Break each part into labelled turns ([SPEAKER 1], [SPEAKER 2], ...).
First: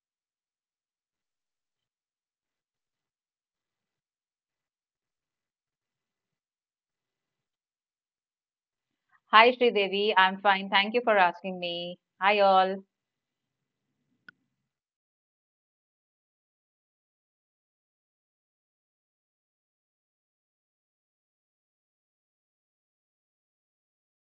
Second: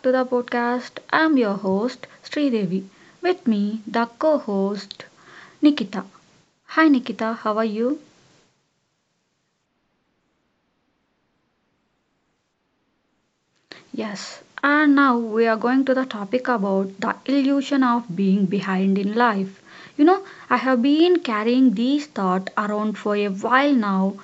[SPEAKER 1] to the podcast. I'm your host Sri Devi. With me, the co-host Nikita. Hi Nikita, how are you?
[SPEAKER 2] Hi, Sridevi. I'm fine. Thank you for asking me. Hi, all.
[SPEAKER 1] Yes, and now we are going to the topic about the illusion of being behind in life. You know, I have been carrying this thought around for a while now,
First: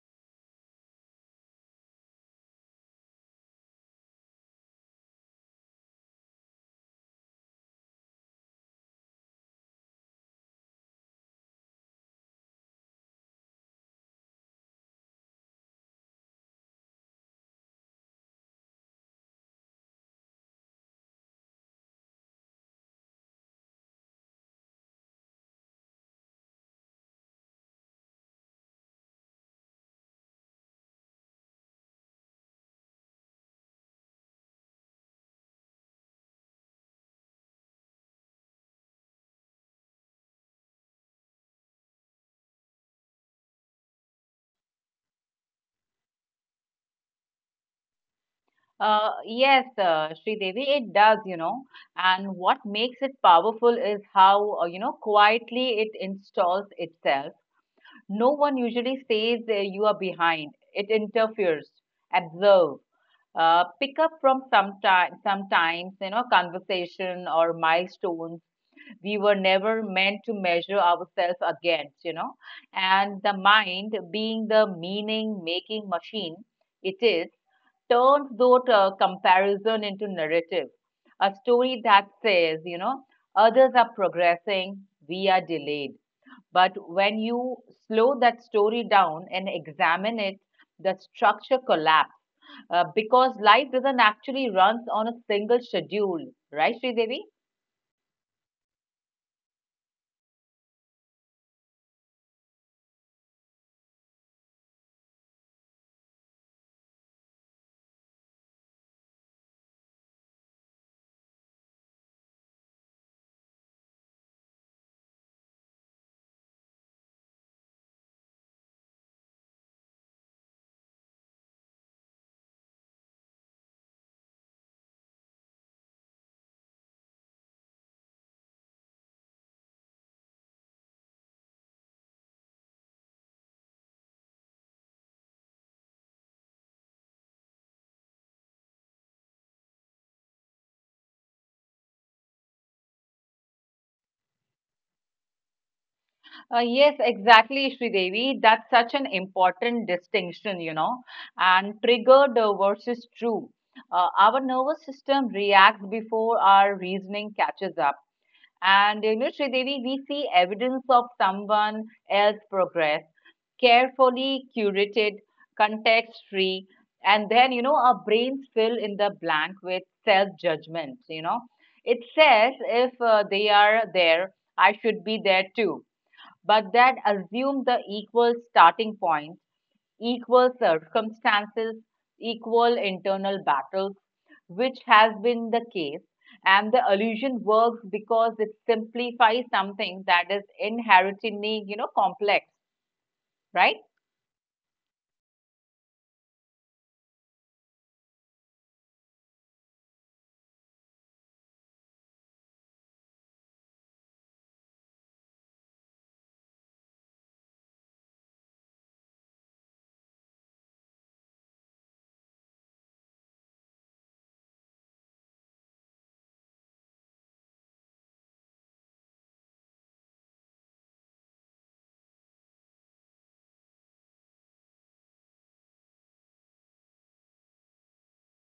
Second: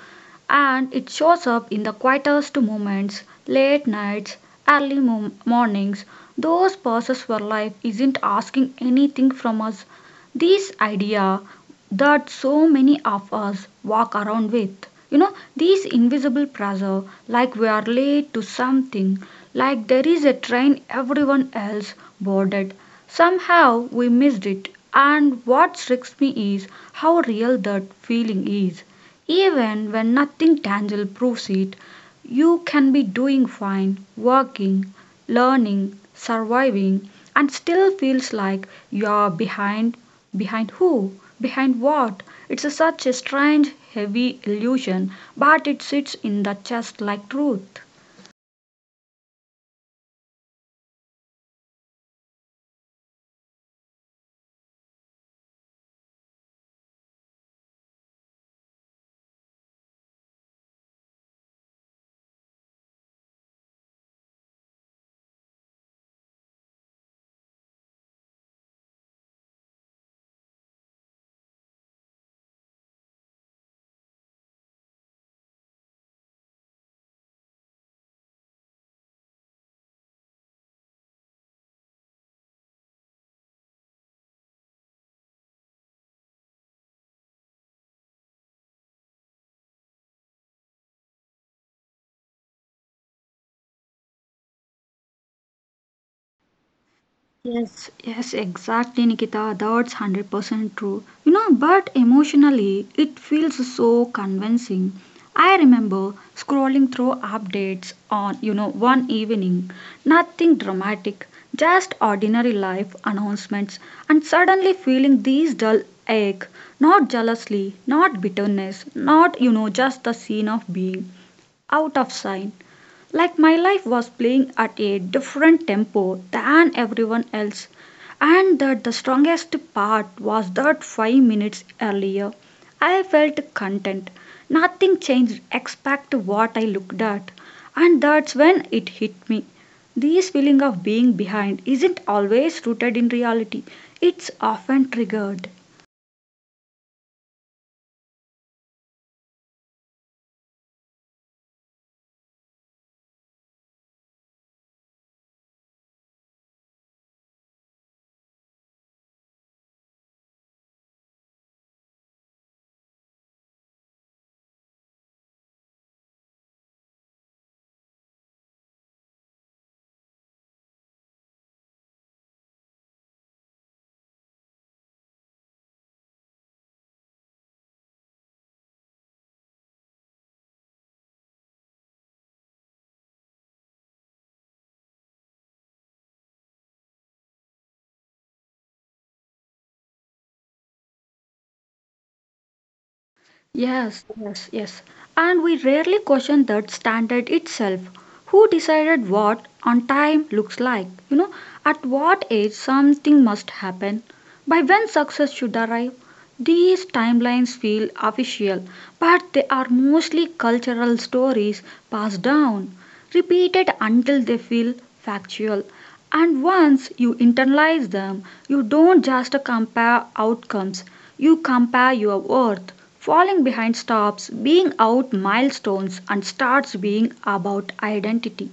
[SPEAKER 1] and it shows up in the quietest moments, late nights, early mornings, those pauses where life isn't asking anything from us. This idea that so many of us walk around with. You know, these invisible pressure, like we are late to something, like there is a train everyone else boarded. Somehow we missed it, and what strikes me is how real that feeling is. Even when nothing tangible proves it, you can be doing fine, working, learning, surviving, and still feels like you're behind. Behind who? Behind what? It's a such a strange, heavy illusion, but it sits in the chest like truth.
[SPEAKER 2] Yes, Sridevi, it does, you know. And what makes it powerful is how, you know, quietly it installs itself. No one usually says you are behind. It interferes, observe, pick up from sometimes, you know, conversation or milestones we were never meant to measure ourselves against, you know. And the mind, being the meaning making machine it is, turns that comparison into narrative. A story that says, you know, others are progressing, we are delayed. But when you slow that story down and examine it, the structure collapses because life doesn't actually run on a single schedule, right, Sri Devi?
[SPEAKER 1] Yes, exactly, Nikita. That's 100% true. You know, but emotionally, it feels so convincing. I remember scrolling through updates on, you know, one evening, nothing dramatic, just ordinary life announcements, and suddenly feeling these dull ache, not jealousy, not bitterness, not, you know, just the scene of being out of sight, like my life was playing at a different tempo than everyone else, and that the strongest part was that 5 minutes earlier I felt content. Nothing changed except what I looked at, and that's when it hit me. This feeling of being behind isn't always rooted in reality, it's often triggered.
[SPEAKER 2] Yes, exactly, Devi. That's such an important distinction, you know. And triggered versus true. Our nervous system reacts before our reasoning catches up. And, you know, Devi, we see evidence of someone else's progress, carefully curated, context free. And then, you know, our brains fill in the blank with self judgments, you know. It says if they are there, I should be there too, but that assume the equal starting point, equal circumstances, equal internal battles, which has been the case. And the allusion works because it simplifies something that is inherently, you know, complex, right?
[SPEAKER 1] Yes. And we rarely question that standard itself. Who decided what on time looks like? You know, at what age something must happen? By when success should arrive? These timelines feel official, but they are mostly cultural stories passed down, repeated until they feel factual. And once you internalize them, you don't just compare outcomes, you compare your worth. Falling behind stops being out milestones and starts being about identity.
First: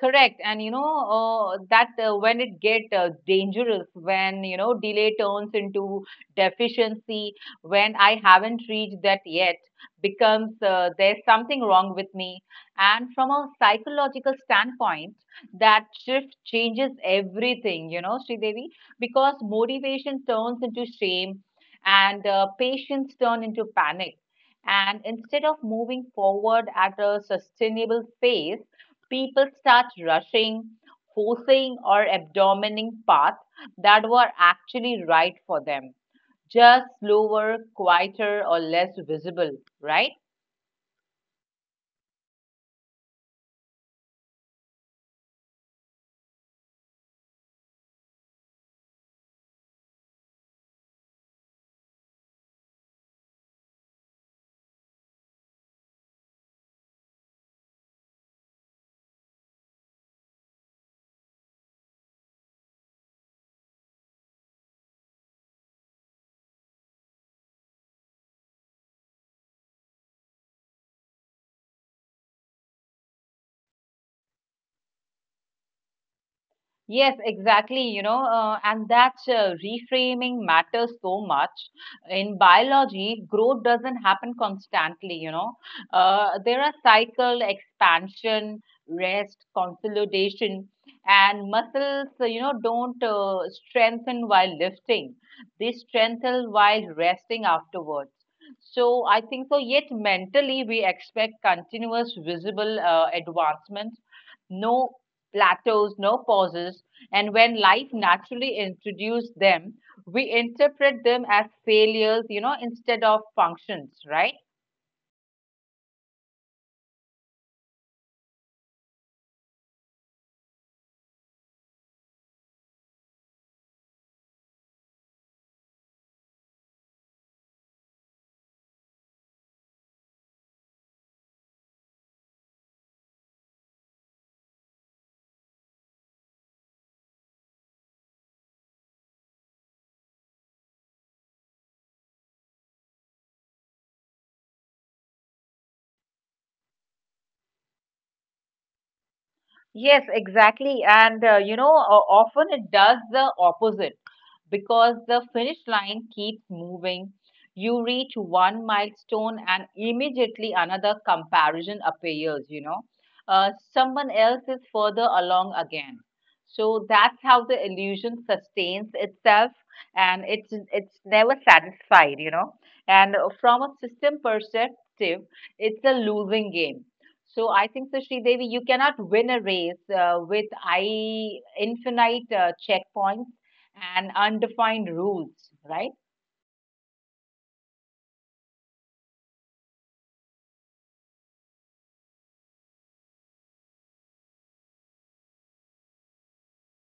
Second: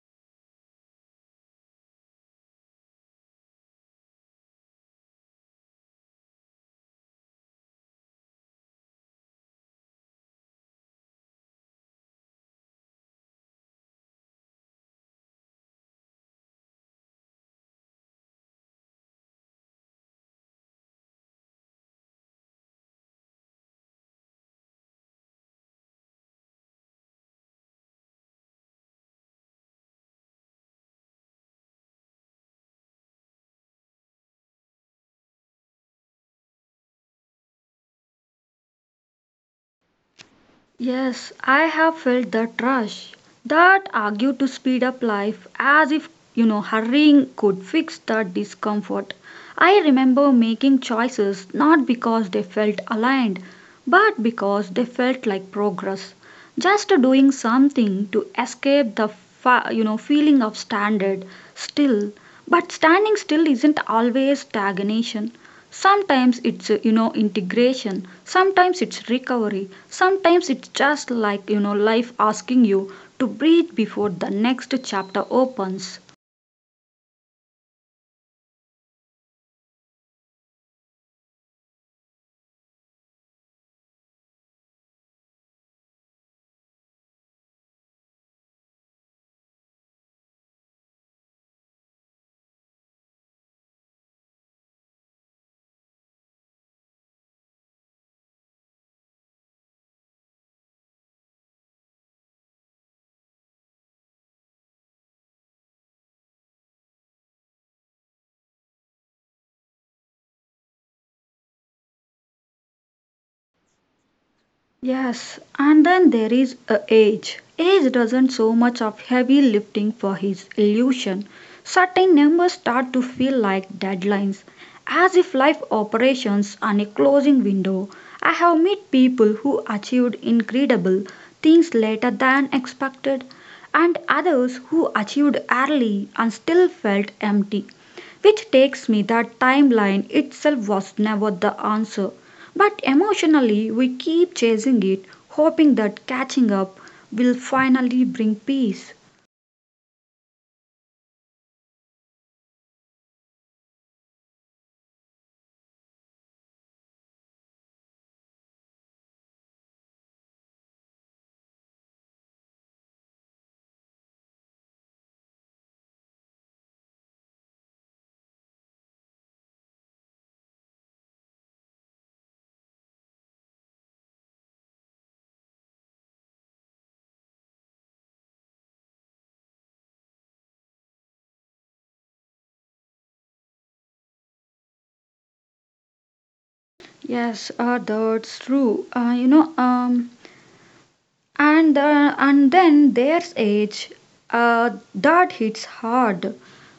[SPEAKER 2] Correct. And you know, that when it get dangerous, when you know delay turns into deficiency, when I haven't reached that yet, becomes there's something wrong with me. And from a psychological standpoint, that shift changes everything, you know, Sridevi, because motivation turns into shame and patience turn into panic. And instead of moving forward at a sustainable pace, people start rushing, forcing, or abdomining paths that were actually right for them, just slower, quieter, or less visible, right?
[SPEAKER 1] Yes, I have felt that rush, that argue to speed up life as if, you know, hurrying could fix that discomfort. I remember making choices not because they felt aligned, but because they felt like progress, just doing something to escape the you know, feeling of standard still. But standing still isn't always stagnation. Sometimes it's, you know, integration. Sometimes it's recovery. Sometimes it's just, like, you know, life asking you to breathe before the next chapter opens.
[SPEAKER 2] Yes, exactly. You know, and that reframing matters so much. In biology, growth doesn't happen constantly, you know. There are cycle, expansion, rest, consolidation, and muscles, you know, don't strengthen while lifting. They strengthen while resting afterwards. So I think so, yet mentally we expect continuous visible advancement, no plateaus, no pauses, and when life naturally introduced them, we interpret them as failures, you know, instead of functions, right?
[SPEAKER 1] Yes, and then there is, age. Age doesn't so much of heavy lifting for his illusion. Certain numbers start to feel like deadlines, as if life operations on a closing window. I have met people who achieved incredible things later than expected, and others who achieved early and still felt empty. Which takes me that timeline itself was never the answer, but emotionally we keep chasing it, hoping that catching up will finally bring peace.
[SPEAKER 2] Yes, exactly. And often it does the opposite because the finish line keeps moving. You reach one milestone and immediately another comparison appears, you know. Someone else is further along again. So that's how the illusion sustains itself and it's never satisfied, you know. And from a system perspective, it's a losing game, so I think, so Devi, you cannot win a race with I infinite checkpoints and undefined rules, right?
[SPEAKER 1] Yes, that's true. And and then there's age that hits hard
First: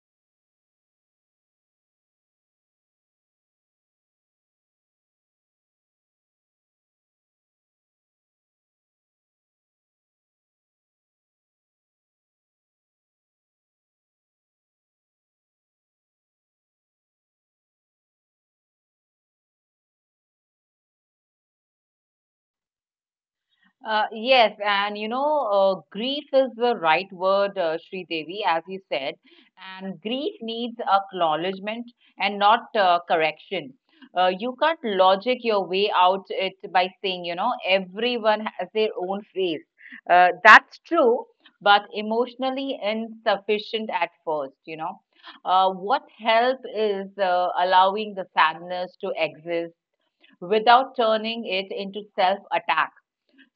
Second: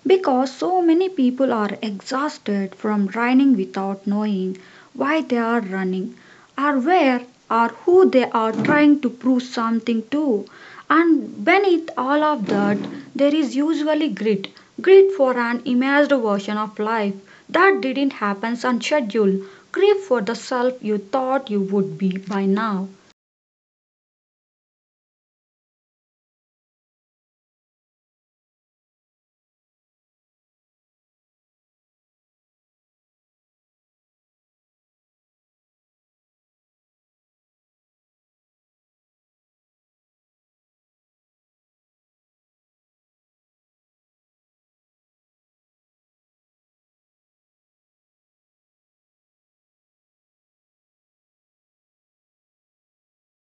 [SPEAKER 1] because so many people are exhausted from running without knowing why they are running, or where, or who they are trying to prove something to, and beneath all of that there is usually grit. Grit for an imagined version of life that didn't happen on schedule, grief for the self you thought you would be by now.
[SPEAKER 2] Yes, and you know, grief is the right word, Sri Devi, as you said. And grief needs acknowledgement and not correction. You can't logic your way out it by saying, you know, everyone has their own phase. That's true, but emotionally insufficient at first, you know. What help is allowing the sadness to exist without turning it into self attack,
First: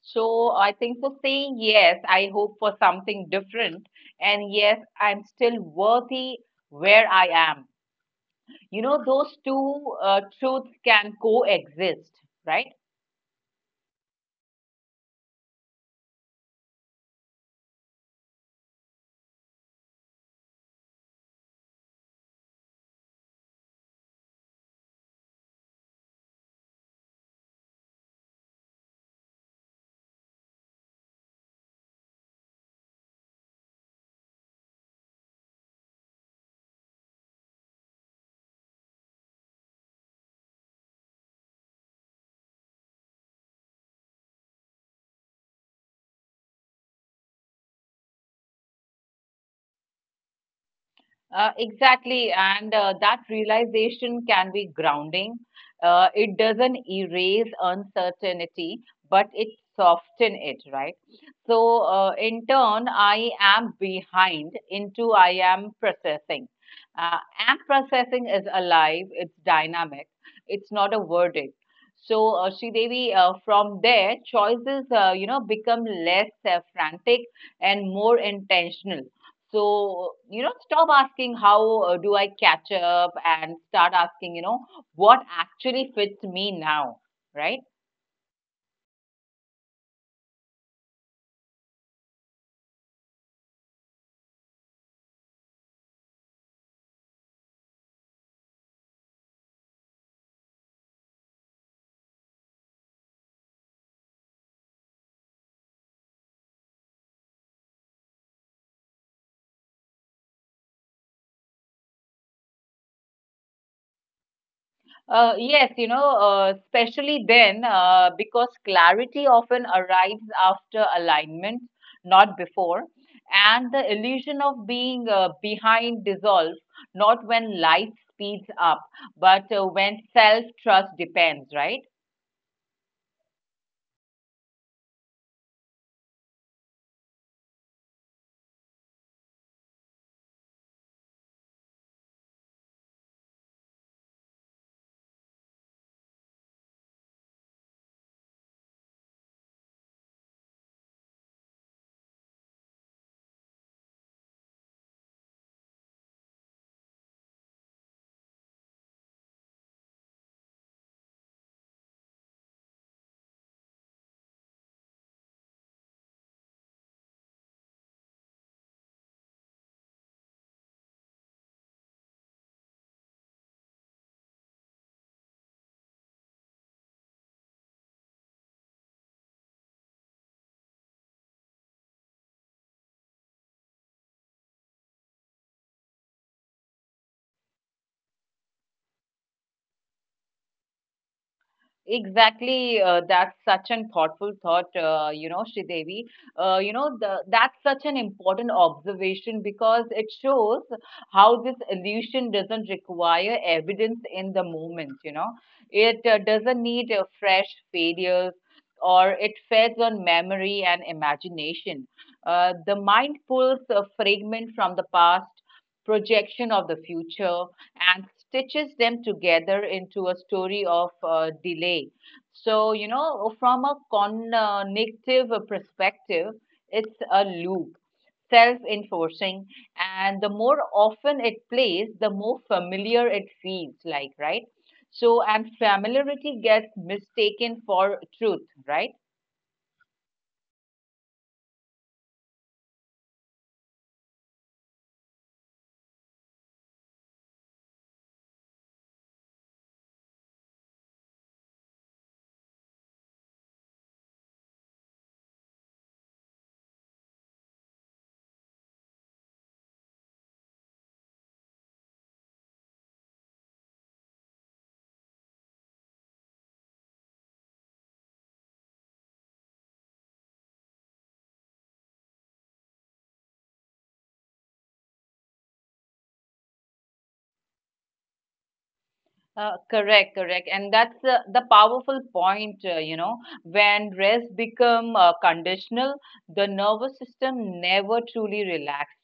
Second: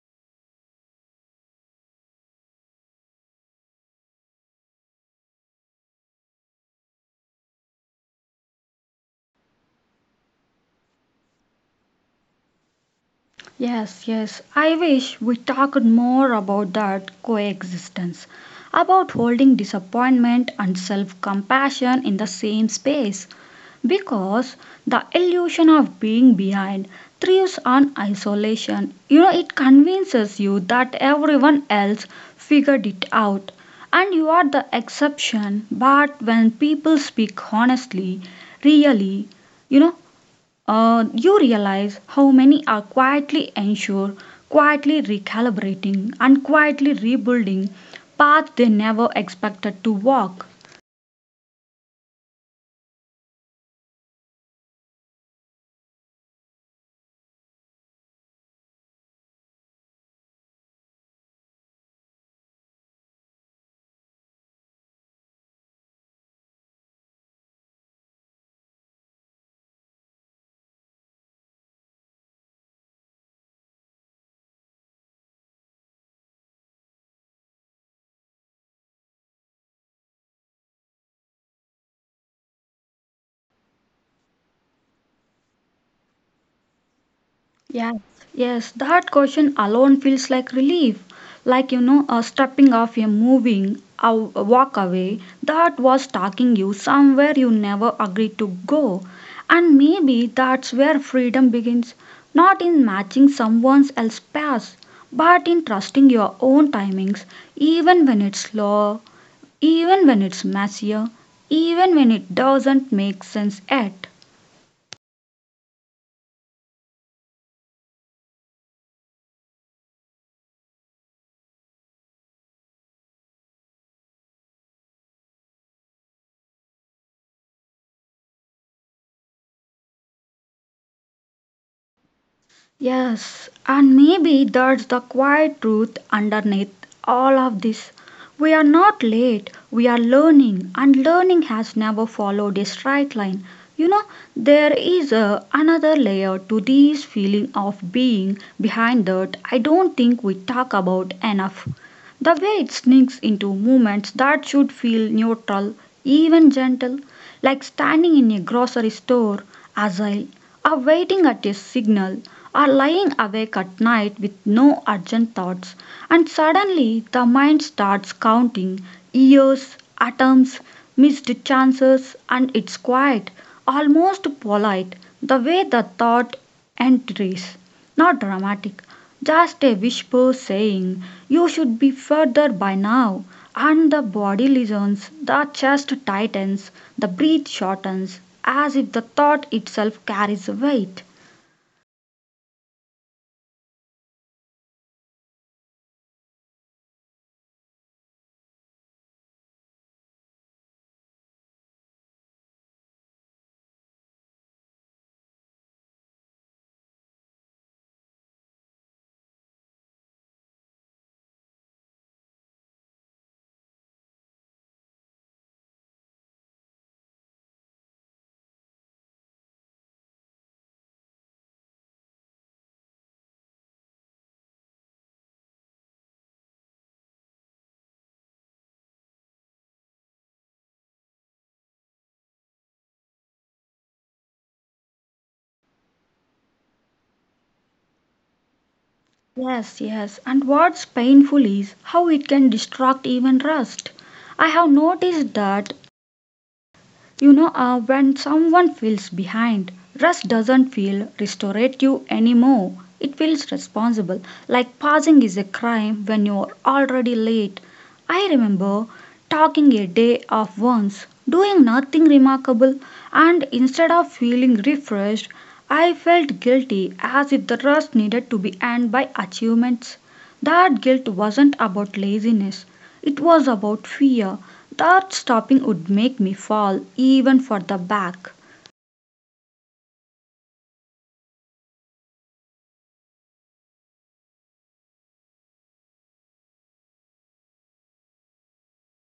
[SPEAKER 2] so I think for saying yes, I hope for something different. And yes, I'm still worthy where I am. You know, those two truths can coexist, right?
[SPEAKER 1] Yes. I wish we talked more about that coexistence, about holding disappointment and self compassion in the same space. Because the illusion of being behind thrives on isolation. You know, it convinces you that everyone else figured it out and you are the exception. But when people speak honestly, really, you know, you realize how many are quietly unsure, quietly recalibrating, and quietly rebuilding paths they never expected to walk.
[SPEAKER 2] Exactly, and that realization can be grounding. It doesn't erase uncertainty, but it softens it, right? So, in turn, I am behind into I am processing. Uh, am processing is alive, it's dynamic, it's not a verdict. So, Sri Devi, from there, choices, you know, become less frantic and more intentional, so, you know, stop asking how do I catch up and start asking, you know, what actually fits me now, right?
[SPEAKER 1] Yes, yes, that question alone feels like relief. Like, you know, stepping off a moving a walk away that was taking you somewhere you never agreed to go. And maybe that's where freedom begins, not in matching someone else's path, but in trusting your own timings, even when it's slow, even when it's messier, even when it doesn't make sense yet.
[SPEAKER 2] Yes, you know, especially then because clarity often arrives after alignment, not before. And the illusion of being behind dissolves, not when life speeds up, but when self-trust depends, right?
[SPEAKER 1] Yes, and maybe that's the quiet truth underneath all of this. We are not late, we are learning, and learning has never followed a straight line. You know, another layer to this feeling of being behind that I don't think we talk about enough. The way it sneaks into movements that should feel neutral, even gentle, like standing in a grocery store, agile, are waiting at a signal, are lying awake at night with no urgent thoughts, and suddenly the mind starts counting years, atoms, missed chances, and it's quiet, almost polite, the way the thought entries. Not dramatic, just a whisper saying, You should be further by now. And the body listens, the chest tightens, the breath shortens, as if the thought itself carries weight.
[SPEAKER 2] Exactly, that's such an thoughtful thought, you know, Sridevi. That's such an important observation because it shows how this illusion doesn't require evidence in the moment, you know. It doesn't need fresh failures, or it feeds on memory and imagination. The mind pulls a fragment from the past, projection of the future, and stitches them together into a story of delay. So, you know, from a cognitive perspective, it's a loop, self enforcing, and the more often it plays, the more familiar it feels like, right? So, and familiarity gets mistaken for truth, right?
[SPEAKER 1] Yes, and what's painful is how it can distract even rest. I have noticed that. You know, when someone feels behind, rest doesn't feel restorative anymore. It feels responsible, like passing is a crime when you're already late. I remember talking a day off once, doing nothing remarkable, and instead of feeling refreshed, I felt guilty as if the rest needed to be earned by achievements. That guilt wasn't about laziness, it was about fear that stopping would make me fall even further back.
[SPEAKER 2] Correct, correct, and that's the powerful point. You know, when rest become conditional, the nervous system never truly relaxes.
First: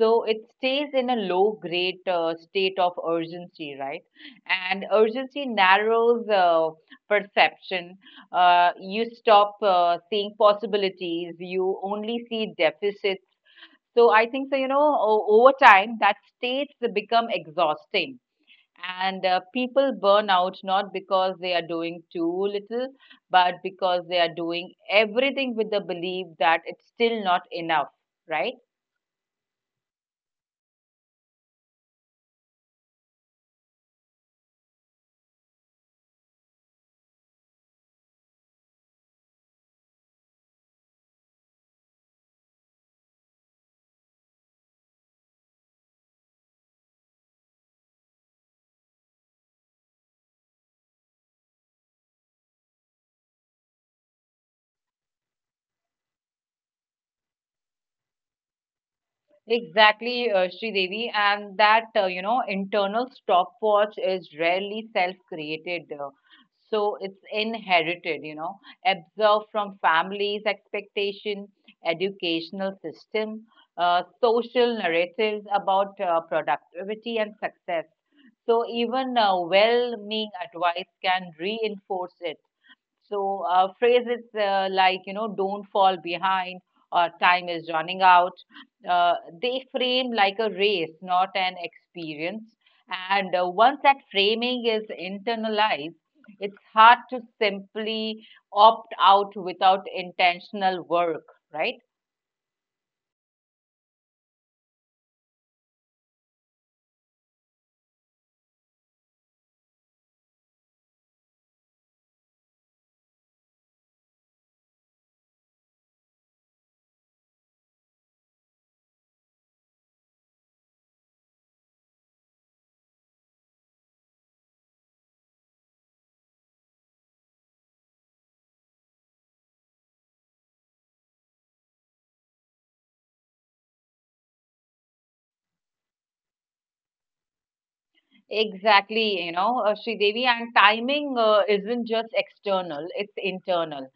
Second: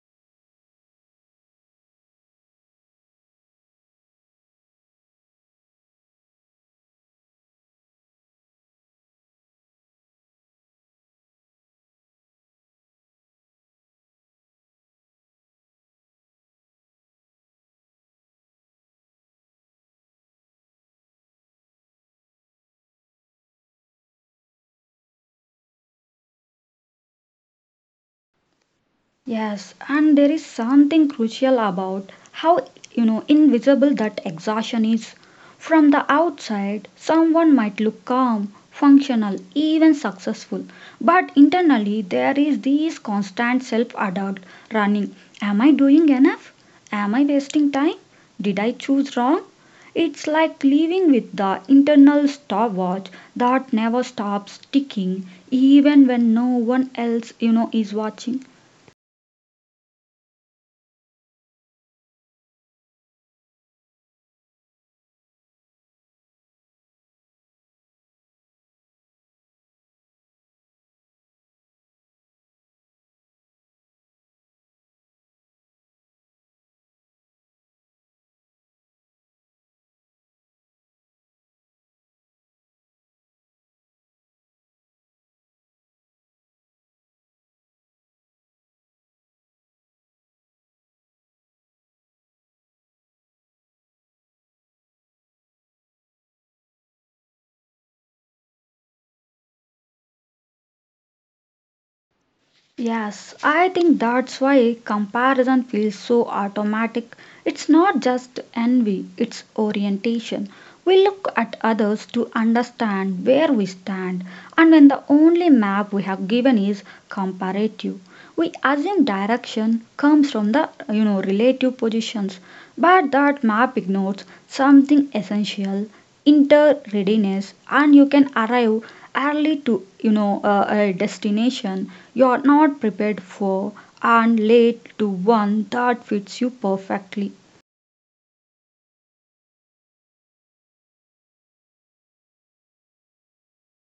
[SPEAKER 2] So it stays in a low grade state of urgency, right? And urgency narrows perception. You stop seeing possibilities. You only see deficits. So I think so. You know, over time, that states become exhausting, and people burn out not because they are doing too little, but because they are doing everything with the belief that it's still not enough, right?
[SPEAKER 1] Yes, and there is something crucial about how, you know, invisible that exhaustion is. From the outside, someone might look calm, functional, even successful, but internally there is this constant self-doubt running. Am I doing enough? Am I wasting time? Did I choose wrong? It's like living with the internal stopwatch that never stops ticking, even when no one else, you know, is watching.
[SPEAKER 2] Exactly, Sri Devi, and that you know internal stopwatch is rarely self-created, so it's inherited. You know, absorbed from families' expectation, educational system, social narratives about productivity and success. So even well-meaning advice can reinforce it. So phrases like, you know, don't fall behind or time is running out, uh, they frame like a race, not an experience. And once that framing is internalized, it's hard to simply opt out without intentional work, right?
[SPEAKER 1] Yes, I think that's why comparison feels so automatic. It's not just envy, it's orientation. We look at others to understand where we stand, and when the only map we have given is comparative, we assume direction comes from the, you know, relative positions, but that map ignores something essential, inter-readiness, and you can arrive early to, you know, a destination you are not prepared for, and late to one that fits you perfectly.
[SPEAKER 2] Exactly, you know, Devi, and timing isn't just external, it's internal.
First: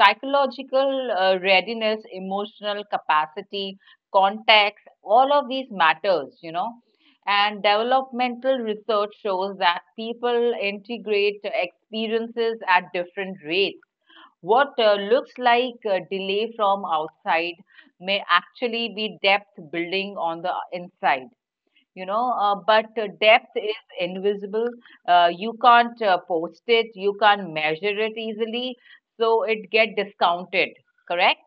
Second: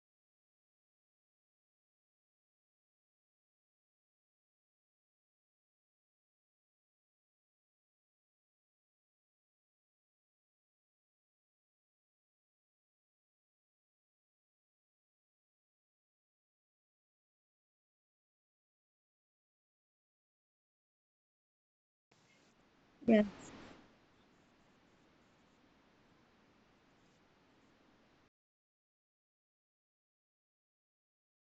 [SPEAKER 2] Psychological readiness, emotional capacity, context, all of these matters, you know. And developmental research shows that people integrate experiences at different rates. What looks like delay from outside may actually be depth building on the inside, you know, but
[SPEAKER 1] Yes.
[SPEAKER 2] depth is invisible. You can't post it, you can't measure it easily, so it get discounted. Correct.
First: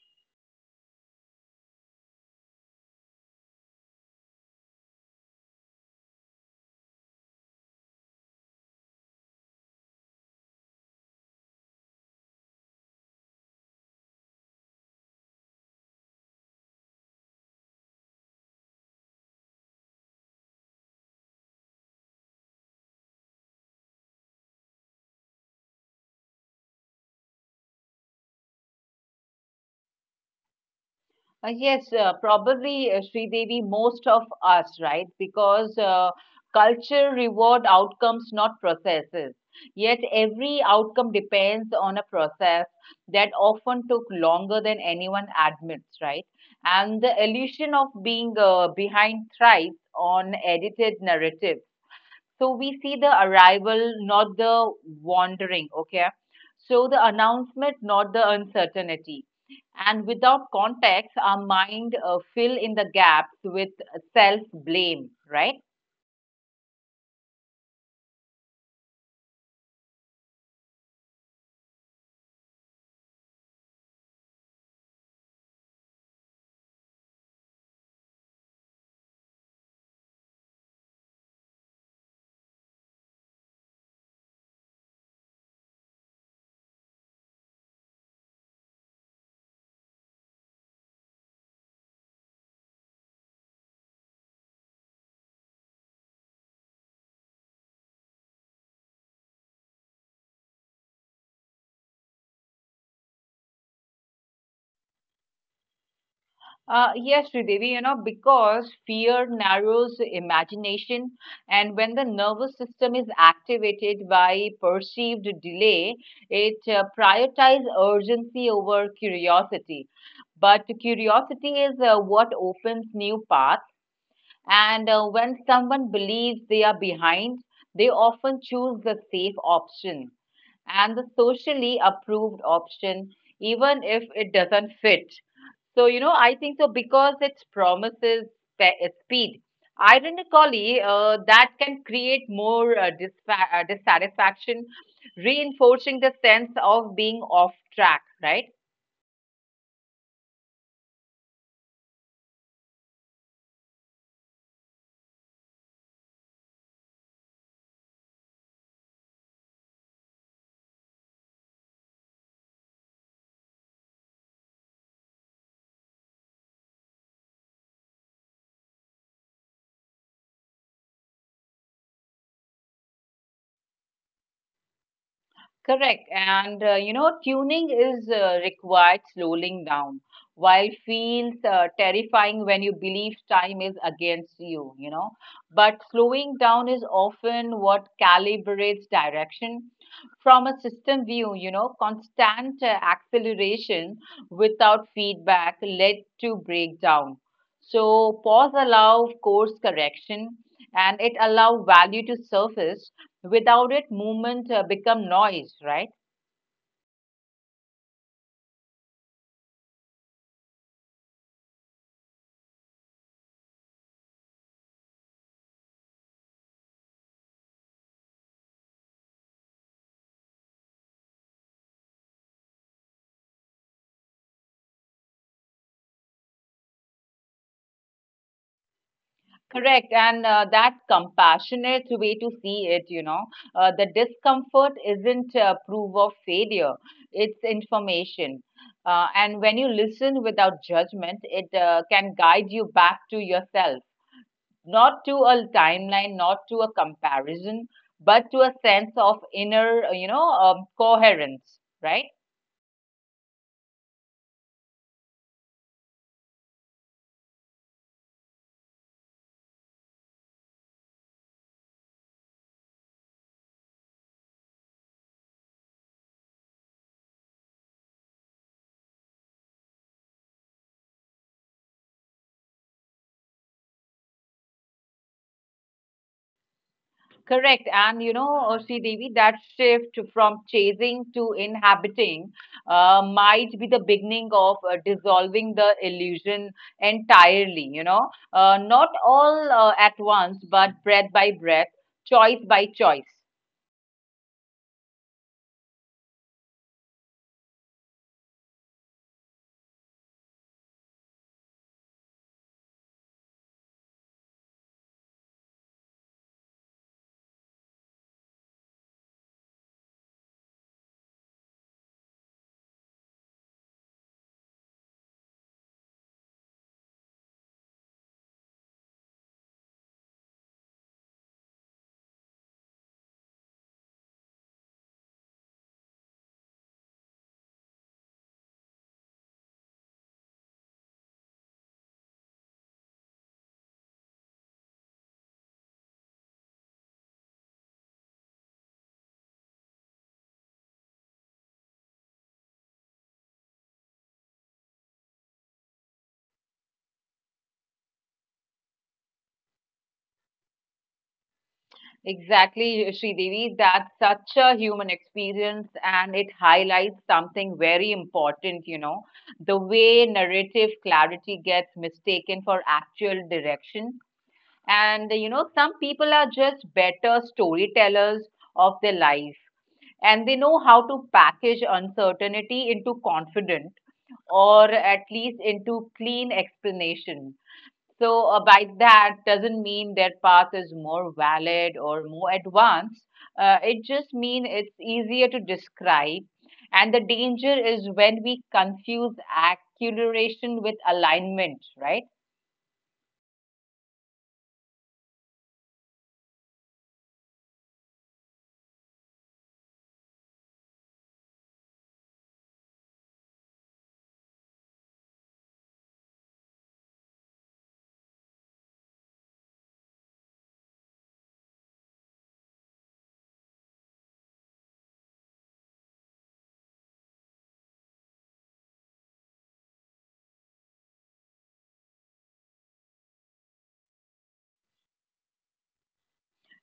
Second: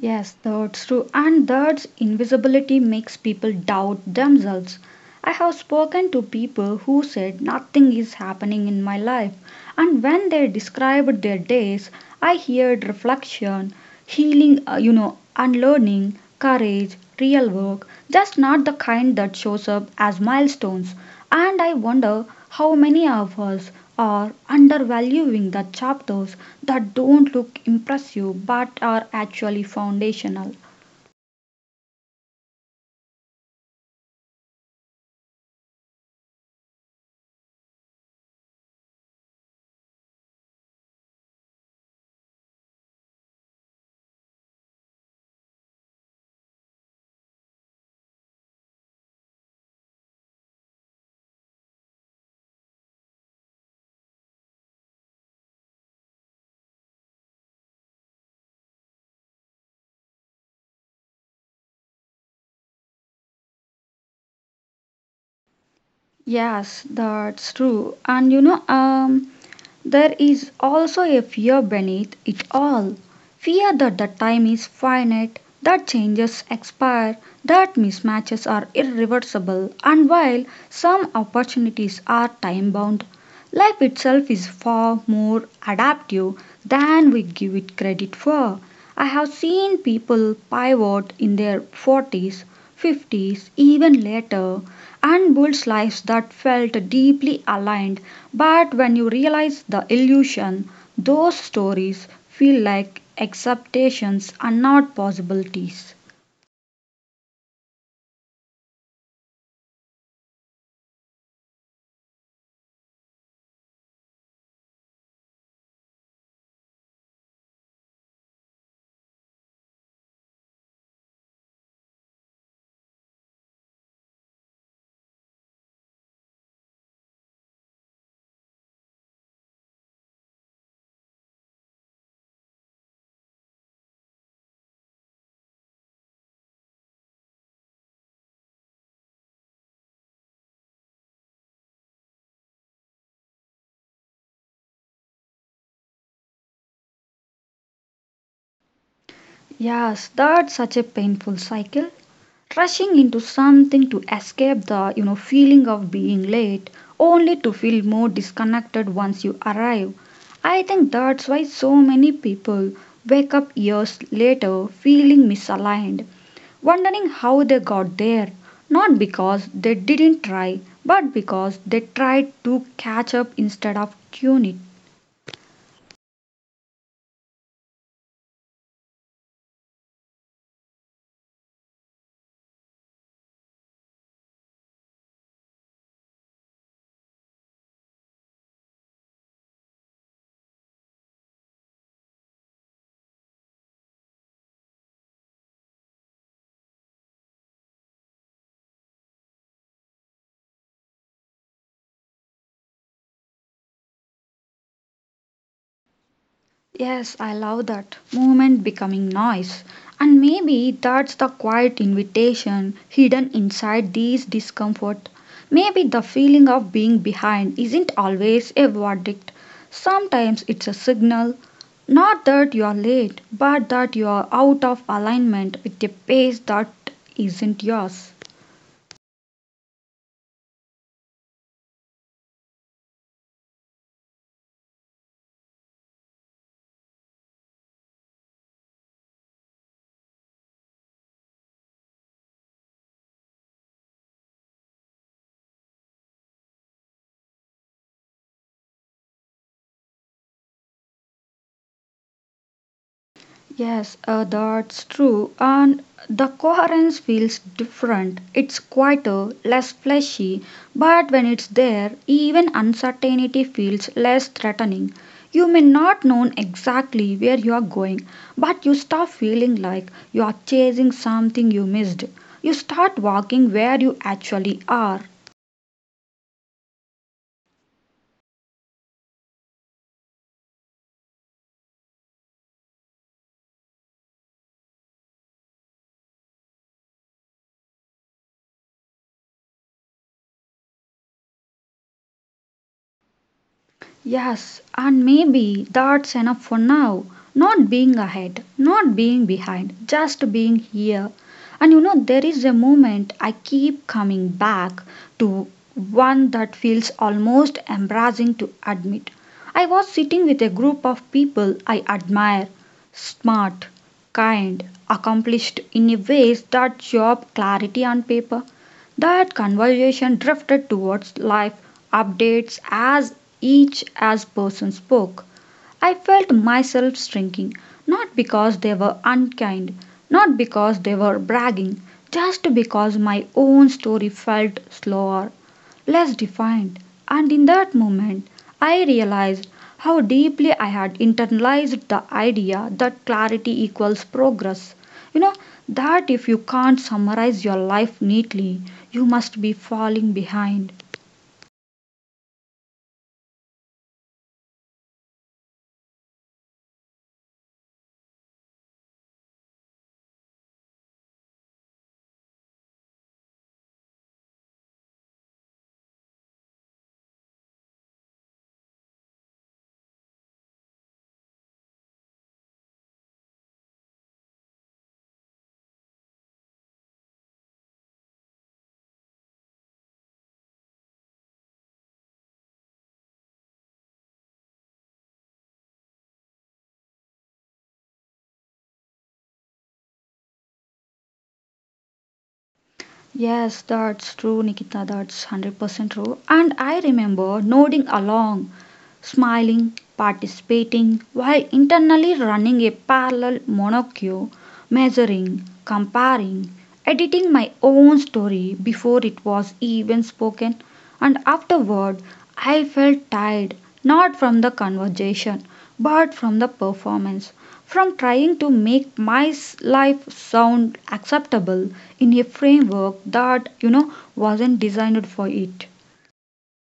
[SPEAKER 1] Yes, that's true. And that's invisibility makes people doubt themselves. I have spoken to people who said nothing is happening in my life, and when they described their days, I heard reflection, healing, you know, unlearning, courage, real work, just not the kind that shows up as milestones. And I wonder how many of us are undervaluing the chapters that don't look impressive but are actually foundational.
[SPEAKER 2] Yes Probably, Sri Devi, most of us, right? Because culture reward outcomes, not processes, yet every outcome depends on a process that often took longer than anyone admits, right? And the illusion of being behind thrives on edited narrative. So we see the arrival, not the wandering, okay? So the announcement, not the uncertainty. And without context, our mind fill in the gaps with self blame, right?
[SPEAKER 1] Yes, that's true. There is also a fear beneath it all, fear that the time is finite, that changes expire, that mismatches are irreversible, and while some opportunities are time bound, life itself is far more adaptive than we give it credit for. I have seen people pivot in their 40s, 50s, even later, and build lives that felt deeply aligned. But when you realize the illusion, those stories feel like acceptations and not possibilities.
[SPEAKER 2] Yes, Sridevi, you know, because fear narrows the imagination, and when the nervous system is activated by perceived delay, it prioritizes urgency over curiosity. But curiosity is what opens new paths, and when someone believes they are behind, they often choose the safe option and the socially approved option, even if it doesn't fit. So, you know, I think so because it promises speed. Ironically, that can create more dissatisfaction, reinforcing the sense of being off track, right?
[SPEAKER 1] Yes, that's such a painful cycle. Rushing into something to escape the, you know, feeling of being late, only to feel more disconnected once you arrive. I think that's why so many people wake up years later feeling misaligned, wondering how they got there, not because they didn't try, but because they tried to catch up instead of tune it.
[SPEAKER 2] Correct. And you know, tuning is required slowing down, while feels terrifying when you believe time is against you, you know. But slowing down is often what calibrates direction from a system view, you know, constant acceleration without feedback led to breakdown. So pause allow course correction, and it allow value to surface. Without it, movement become noise, right?
[SPEAKER 1] Yes, I love that. Movement becoming noise. And maybe that's the quiet invitation hidden inside these discomfort. Maybe the feeling of being behind isn't always a verdict. Sometimes it's a signal. Not that you are late, but that you are out of alignment with a pace that isn't yours.
[SPEAKER 2] Correct, and that compassionate way to see it, you know, the discomfort isn't proof of failure; it's information. And when you listen without judgment, it can guide you back to yourself, not to a timeline, not to a comparison, but to a sense of inner, coherence, right?
[SPEAKER 1] Yes, that's true. And the coherence feels different. It's quieter, less fleshy, but when it's there, even uncertainty feels less threatening. You may not know exactly where you are going, but you stop feeling like you are chasing something you missed. You start walking where you actually are.
[SPEAKER 2] Correct. And you know, Sri Devi, that shift from chasing to inhabiting might be the beginning of dissolving the illusion entirely, you know, not all at once, but breath by breath, choice by choice.
[SPEAKER 1] Yes, and maybe that's enough for now. Not being ahead, not being behind, just being here. And you know, there is a moment I keep coming back to, one that feels almost embarrassing to admit. I was sitting with a group of people I admire, smart, kind, accomplished in a ways that job clarity on paper that conversation drifted towards life updates as each as person spoke. I felt myself shrinking, not because they were unkind, not because they were bragging, just because my own story felt slower, less defined, and in that moment I realized how deeply I had internalized the idea that clarity equals progress. You know, that if you can't summarize your life neatly, you must be falling behind.
[SPEAKER 2] Exactly, Sri Devi, that's such a human experience, and it highlights something very important, you know, the way narrative clarity gets mistaken for actual direction. And you know, some people are just better storytellers of their life, and they know how to package uncertainty into confident, or at least into clean explanation. So, by that doesn't mean their path is more valid or more advanced. It just means it's easier to describe. And the danger is when we confuse acceleration with alignment, right?
[SPEAKER 1] Yes, that's true, Nikita, that's 100% true. And I remember nodding along smiling, participating, while internally running a parallel monocule, measuring, comparing, editing my own story before it was even spoken, and afterward I felt tired, not from the conversation, but from the performance, from trying to make my life sound acceptable in a framework that, wasn't designed for it.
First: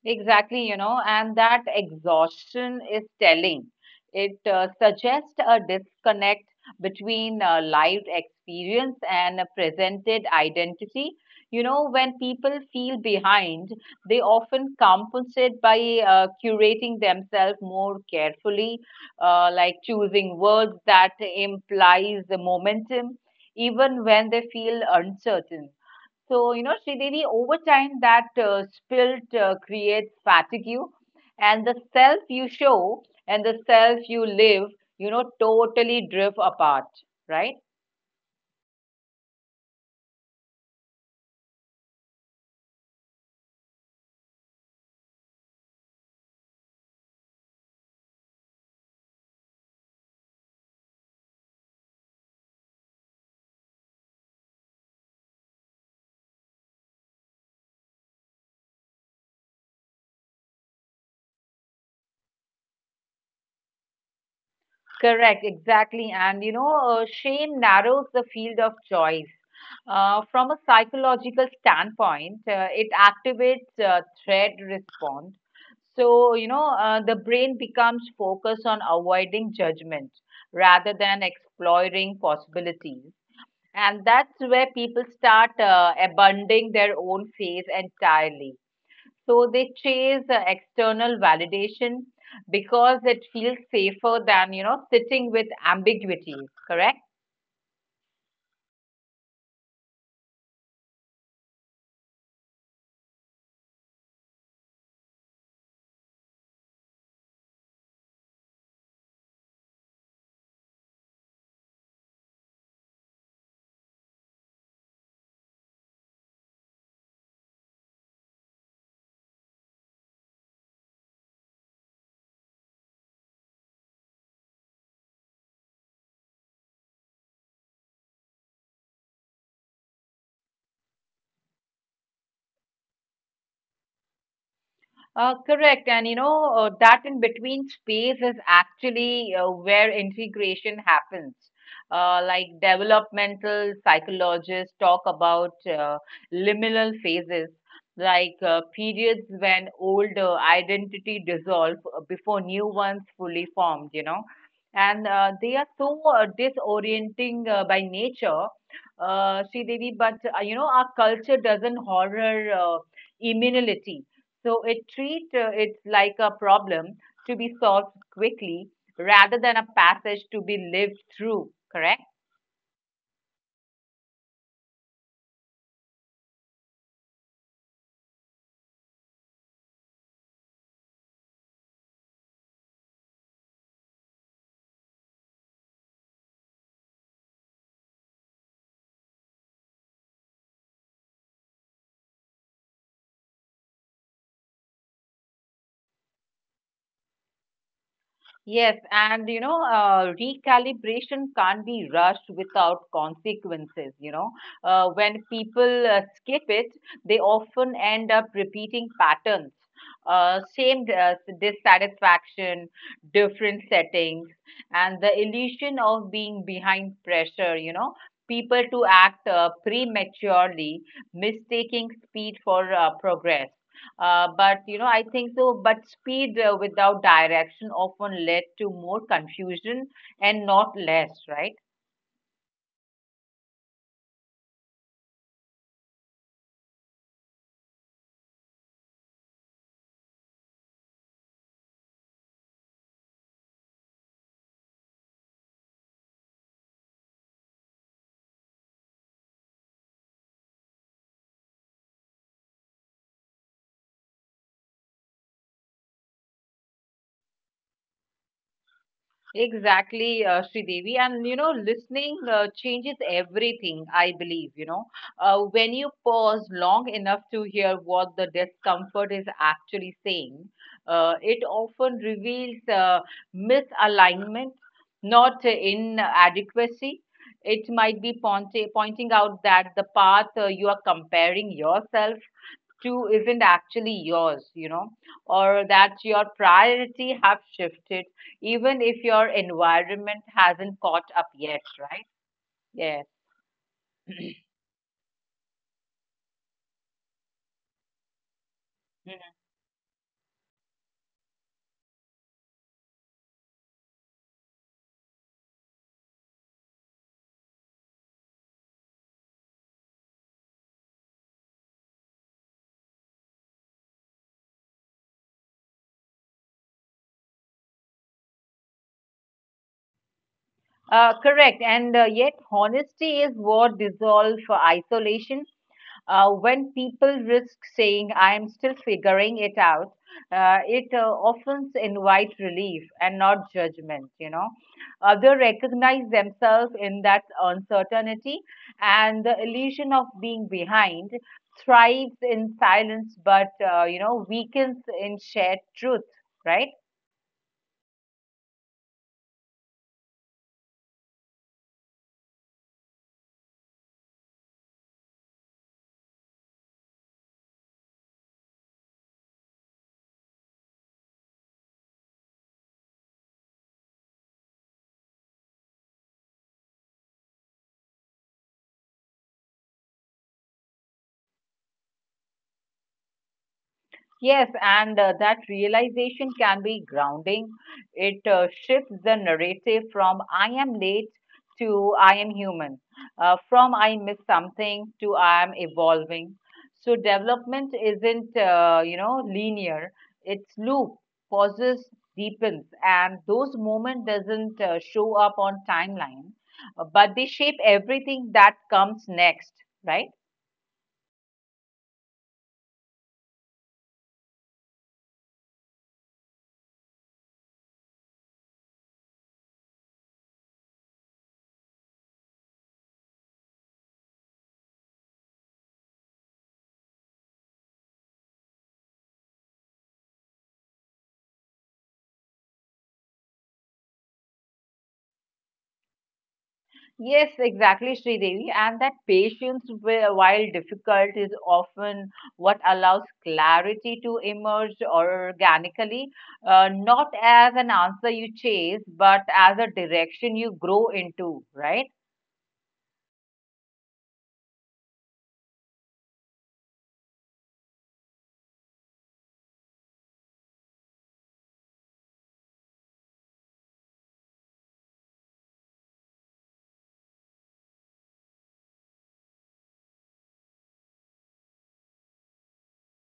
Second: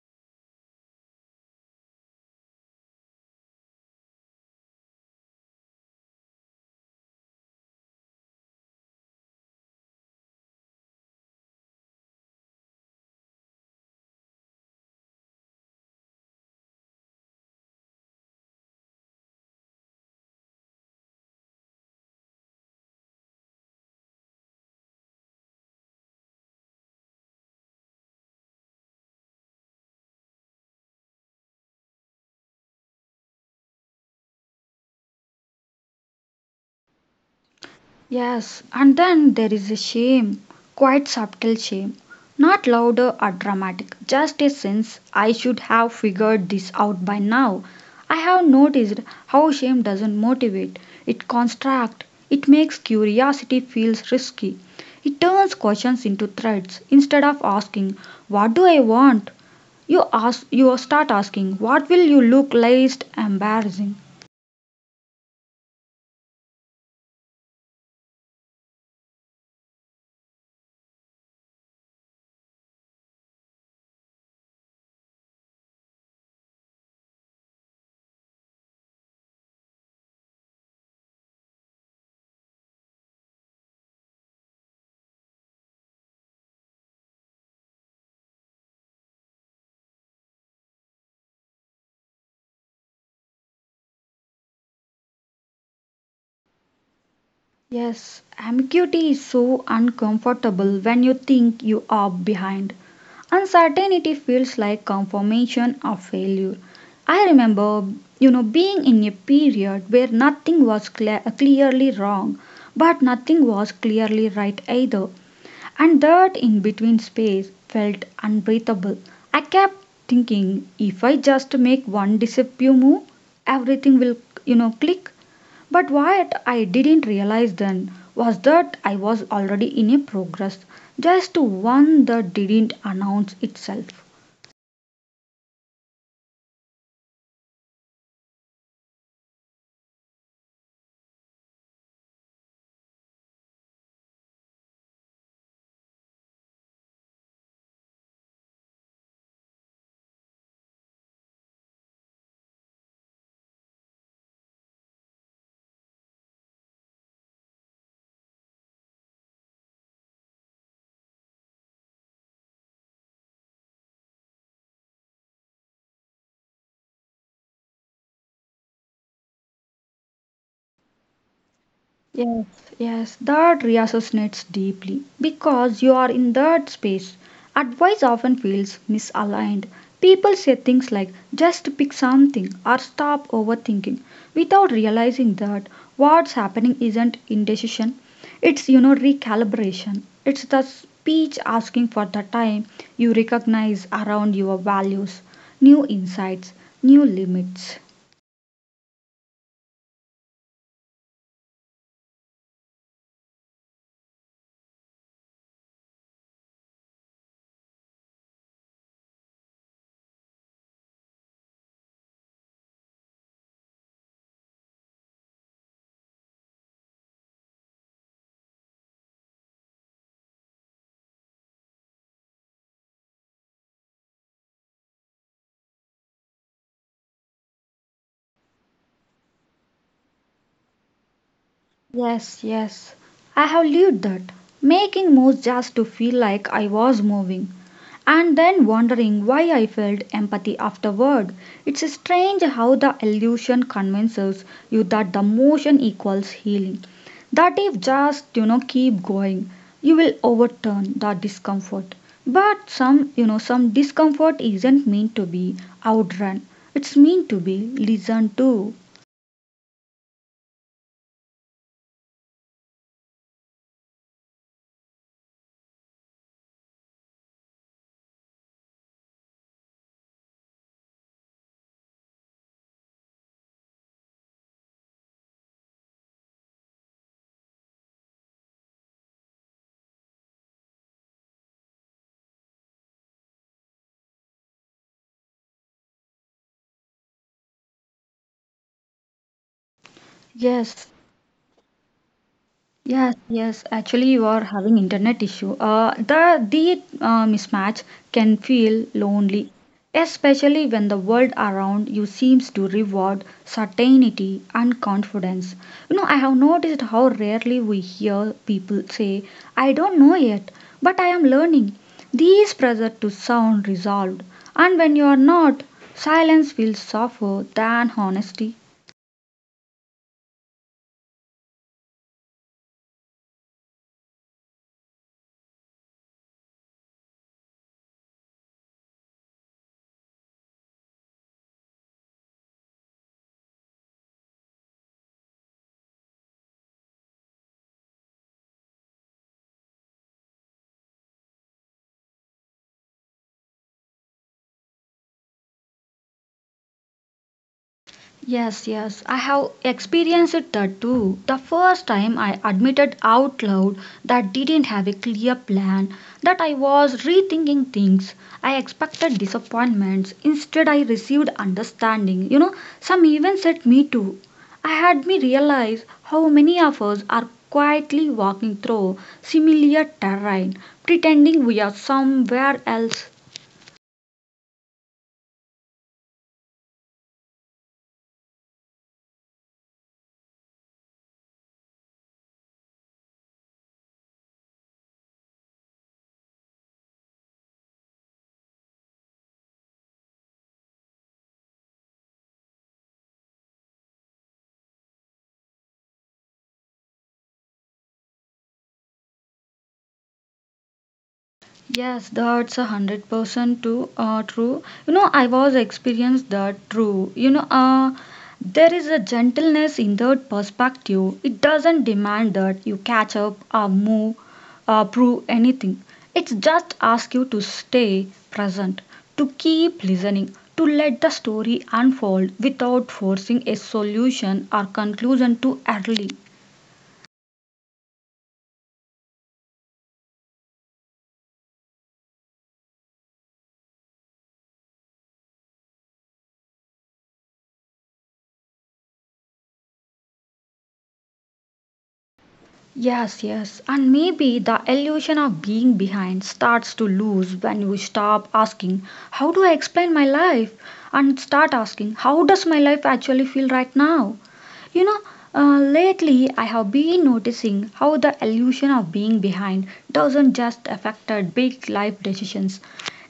[SPEAKER 2] Exactly, you know, and that exhaustion is telling. It suggests a disconnect between lived experience and a presented identity. You know, when people feel behind, they often compensate by curating themselves more carefully, like choosing words that implies the momentum, even when they feel uncertain. Sridevi, over time that spilt creates fatigue and the self you show and the self you live, totally drift apart, right?
[SPEAKER 1] Yes, and then there is a shame, quite subtle shame, not louder or dramatic, just a sense I should have figured this out by now. I have noticed how shame doesn't motivate, it constructs, it makes curiosity feels risky. It turns questions into threats. Instead of asking, what do I want? You start asking, what will you look least embarrassing?
[SPEAKER 2] Correct, exactly. Shame narrows the field of choice. From a psychological standpoint, it activates threat response. The brain becomes focused on avoiding judgment rather than exploring possibilities. And that's where people start abandoning their own faith entirely. So they chase external validation because it feels safer than, sitting with ambiguities, correct?
[SPEAKER 1] Yes, ambiguity is so uncomfortable when you think you are behind. Uncertainty feels like confirmation of failure. I remember, being in a period where nothing was clearly wrong, but nothing was clearly right either, and that in between space felt unbreathable. I kept thinking if I just make one disappear move, everything will, click. But what I didn't realize then was that I was already in a progress, just one that didn't announce itself.
[SPEAKER 2] Correct. And that in between space is actually where integration happens. Like developmental psychologists talk about liminal phases, like periods when old identity dissolve before new ones fully formed, And they are so disorienting by nature, Sri Devi, but our culture doesn't horror immunity so it treat it like a problem to be solved quickly rather than a passage to be lived through, correct?
[SPEAKER 1] Yes, yes, that reassassinates deeply because you are in that space. Advice often feels misaligned. People say things like just pick something or stop overthinking without realizing that what's happening isn't indecision. It's, recalibration. It's the speech asking for the time you recognize around your values, new insights, new limits.
[SPEAKER 2] Yes, and recalibration can't be rushed without consequences. When people skip it, they often end up repeating patterns, same dissatisfaction, different settings, and the illusion of being behind pressure. You know, people to act prematurely, mistaking speed for progress. But you know, I think so. But speed without direction often led to more confusion and not less, right?
[SPEAKER 1] Yes, yes. I have lived that. Making moves just to feel like I was moving. And then wondering why I felt empathy afterward. It's strange how the illusion convinces you that the motion equals healing. That if just, keep going, you will overturn the discomfort. But some, some discomfort isn't meant to be outrun. It's meant to be listened to.
[SPEAKER 2] Exactly, Sridevi. And you know, listening changes everything, I believe. When you pause long enough to hear what the discomfort is actually saying, it often reveals misalignment, not inadequacy. It might be pointing out that the path you are comparing yourself to isn't actually yours, you know, or that your priority have shifted, even if your environment
[SPEAKER 1] Yes,
[SPEAKER 2] hasn't caught up yet, right?
[SPEAKER 1] yes,
[SPEAKER 2] Yes.
[SPEAKER 1] yes. Actually, you are having internet issue. The mismatch can feel lonely, especially when the world around you seems to reward certainty and confidence. You know, I have noticed how rarely we hear people say, "I don't know yet, but I am learning." These pressure to sound resolved, and when you are not, silence feels softer than honesty.
[SPEAKER 2] Correct. And yet, honesty is what dissolves isolation. When people risk saying, I am still figuring it out, it often invites relief and not judgment, you know. Others recognize themselves in that uncertainty, and the illusion of being behind thrives in silence but, weakens in shared truth, right?
[SPEAKER 1] Yes, yes, I have experienced that too. The first time I admitted out loud that didn't have a clear plan, that I was rethinking things. I expected disappointments. Instead, I received understanding. You know, some even set me to. I had me realize how many of us are quietly walking through similar terrain, pretending we are somewhere else.
[SPEAKER 2] Yes, and that realization can be grounding. It shifts the narrative from I am late to I am human, from I miss something to I am evolving. So development isn't, linear. It's loop, pauses, deepens, and those moments doesn't show up on timeline, but they shape everything that comes next, right?
[SPEAKER 1] Yes, that's 100% too true. You know, I was experienced that true. There is a gentleness in the perspective. It doesn't demand that you catch up or move or prove anything. It's just ask you to stay present, to keep listening, to let the story unfold without forcing a solution or conclusion too early.
[SPEAKER 2] Yes, exactly, Sridevi. And that patience, while difficult, is often what allows clarity to emerge organically, not as an answer you chase, but as a direction you grow into, right?
[SPEAKER 1] Yes, yes. And maybe the illusion of being behind starts to lose when you stop asking, how do I explain my life? And start asking, how does my life actually feel right now? You know, Lately I have been noticing how the illusion of being behind doesn't just affect our big life decisions.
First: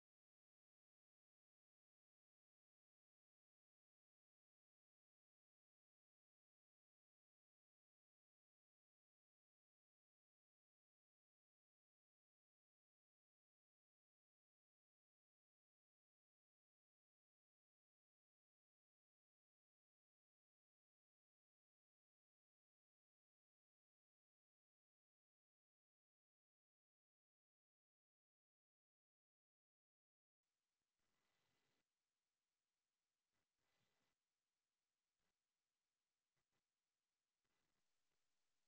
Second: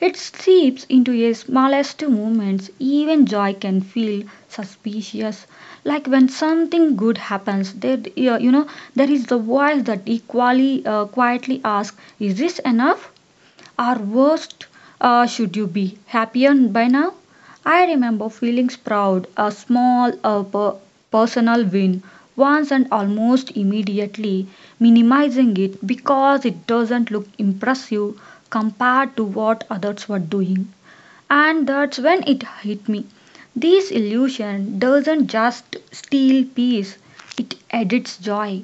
[SPEAKER 1] It seeps into your smallest moments. Even joy can feel suspicious, like when something good happens, there you you know there is the voice that equally quietly asks, is this enough? Or worst, should you be happier by now? I remember feeling proud a small personal win once, and almost immediately minimizing it because it doesn't look impressive compared to what others were doing. And that's when it hit me. This illusion doesn't just steal peace, it edits joy.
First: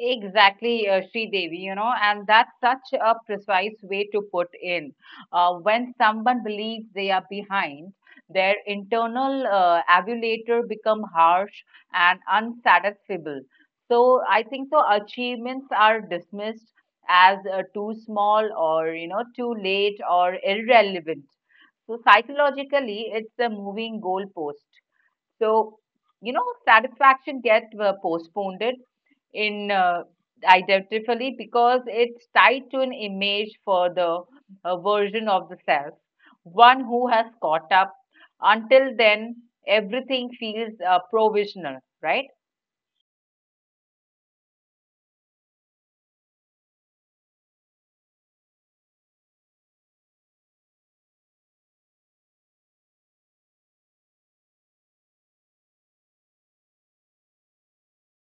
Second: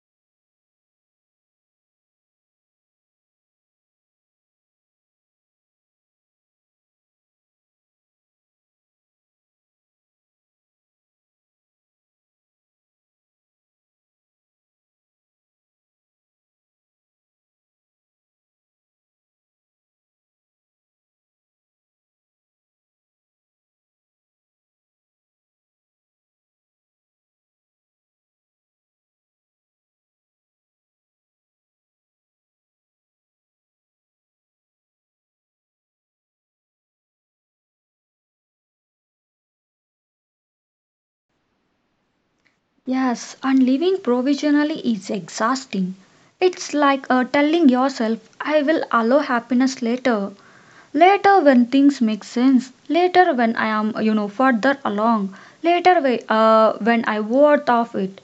[SPEAKER 2] Exactly, Sri Devi, you know, and that's such a precise way to put in. When someone believes they are behind, their internal avulator become harsh and unsatisfiable. So I think so achievements are dismissed as too small or, you know, too late or irrelevant. So psychologically, it's a moving goalpost. So, Satisfaction get postponed in identically because it's tied to an image for the version of the self, one who has caught up. Until then, everything feels provisional, right?
[SPEAKER 1] Yes, and living provisionally is exhausting. It's like telling yourself, I will allow happiness later. Later, when things make sense. Later, when I am, further along. Later, when I worth of it.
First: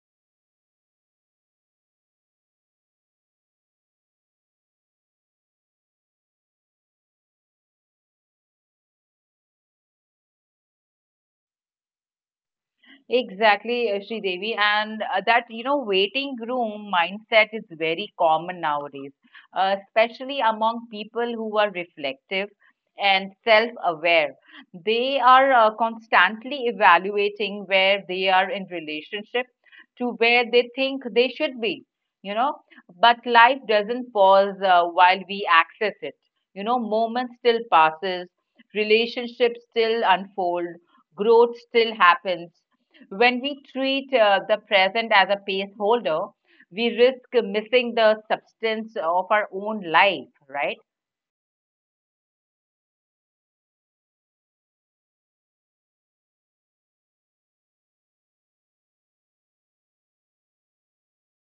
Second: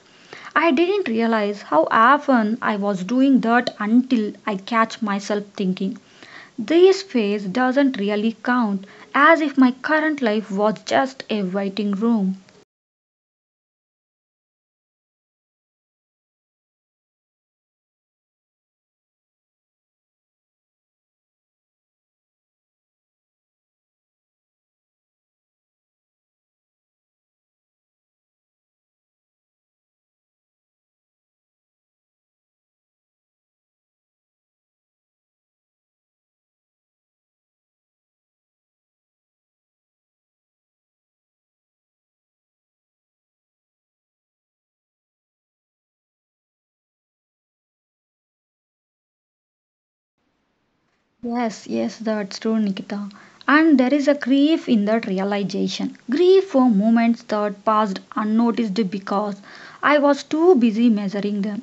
[SPEAKER 1] I didn't realize how often I was doing that until I catch myself thinking. This phase doesn't really count, as if my current life was just a waiting room.
[SPEAKER 2] Exactly, Devi, and that you know waiting room mindset is very common nowadays, especially among people who are reflective and self-aware. They are constantly evaluating where they are in relationship to where they think they should be, you know. But life doesn't pause while we access it. You know, moments still passes, relationships still unfold, growth still happens when we treat the present as a pace holder, we risk missing the substance of our own life, right?
[SPEAKER 1] Yes, yes, that's true, Nikita. And there is a grief in that realization. Grief for moments that passed unnoticed because I was too busy measuring them.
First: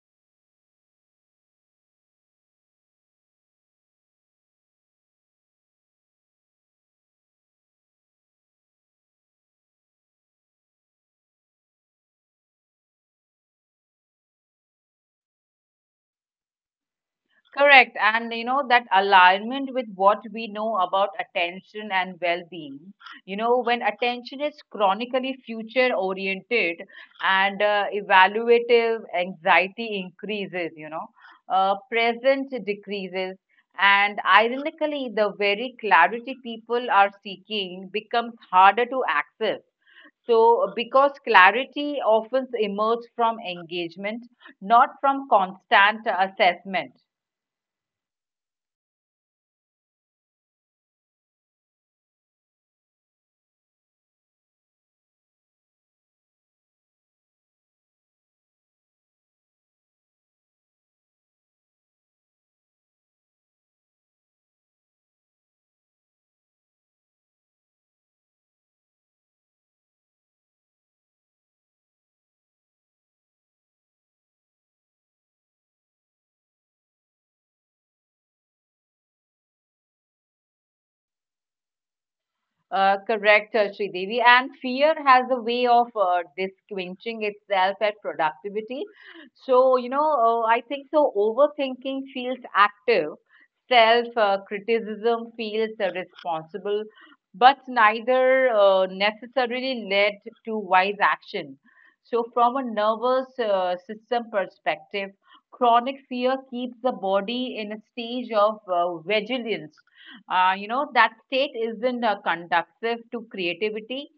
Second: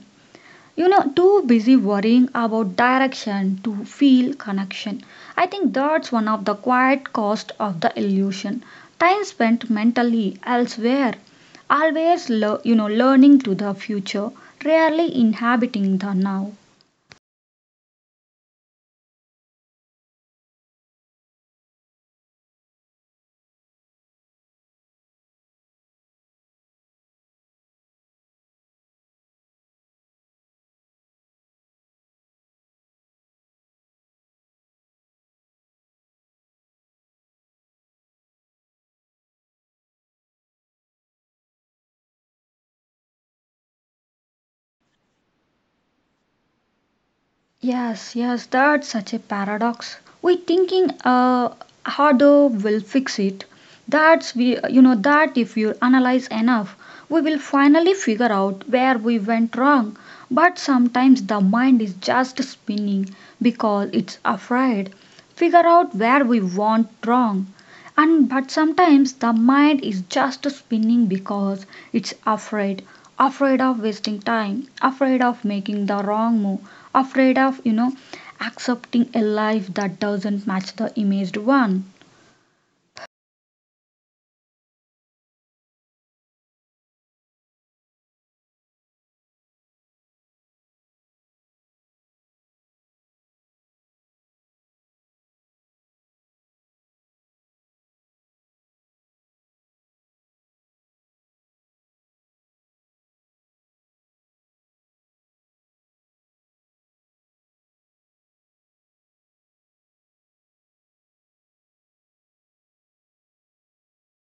[SPEAKER 1] You know, too busy worrying about direction to feel connection. I think that's one of the quiet cost of the illusion. Time spent mentally elsewhere, always learning to the future, rarely inhabiting the now.
[SPEAKER 2] Correct. And you know, that alignment with what we know about attention and well being. You know, when attention is chronically future oriented and evaluative, anxiety increases, present decreases. And ironically, the very clarity people are seeking becomes harder to access. So, because clarity often emerges from engagement, not from constant assessment.
[SPEAKER 1] Yes, yes, that's such a paradox. We thinking harder will fix it. That's we, that if you analyze enough, we will finally figure out where we went wrong. But sometimes the mind is just spinning because it's afraid. Figure out where we went wrong, and but sometimes the mind is just spinning because it's afraid, afraid of wasting time, afraid of making the wrong move, afraid of accepting a life that doesn't match the imaged one.
[SPEAKER 2] Correct, Sridevi. And fear has a way of disquenching itself at productivity. So, you know, I think so. Overthinking feels active, self criticism feels responsible, but neither necessarily led to wise action. So, from a nervous system perspective, chronic fear keeps the body in a stage of vigilance that state isn't conducive to creativity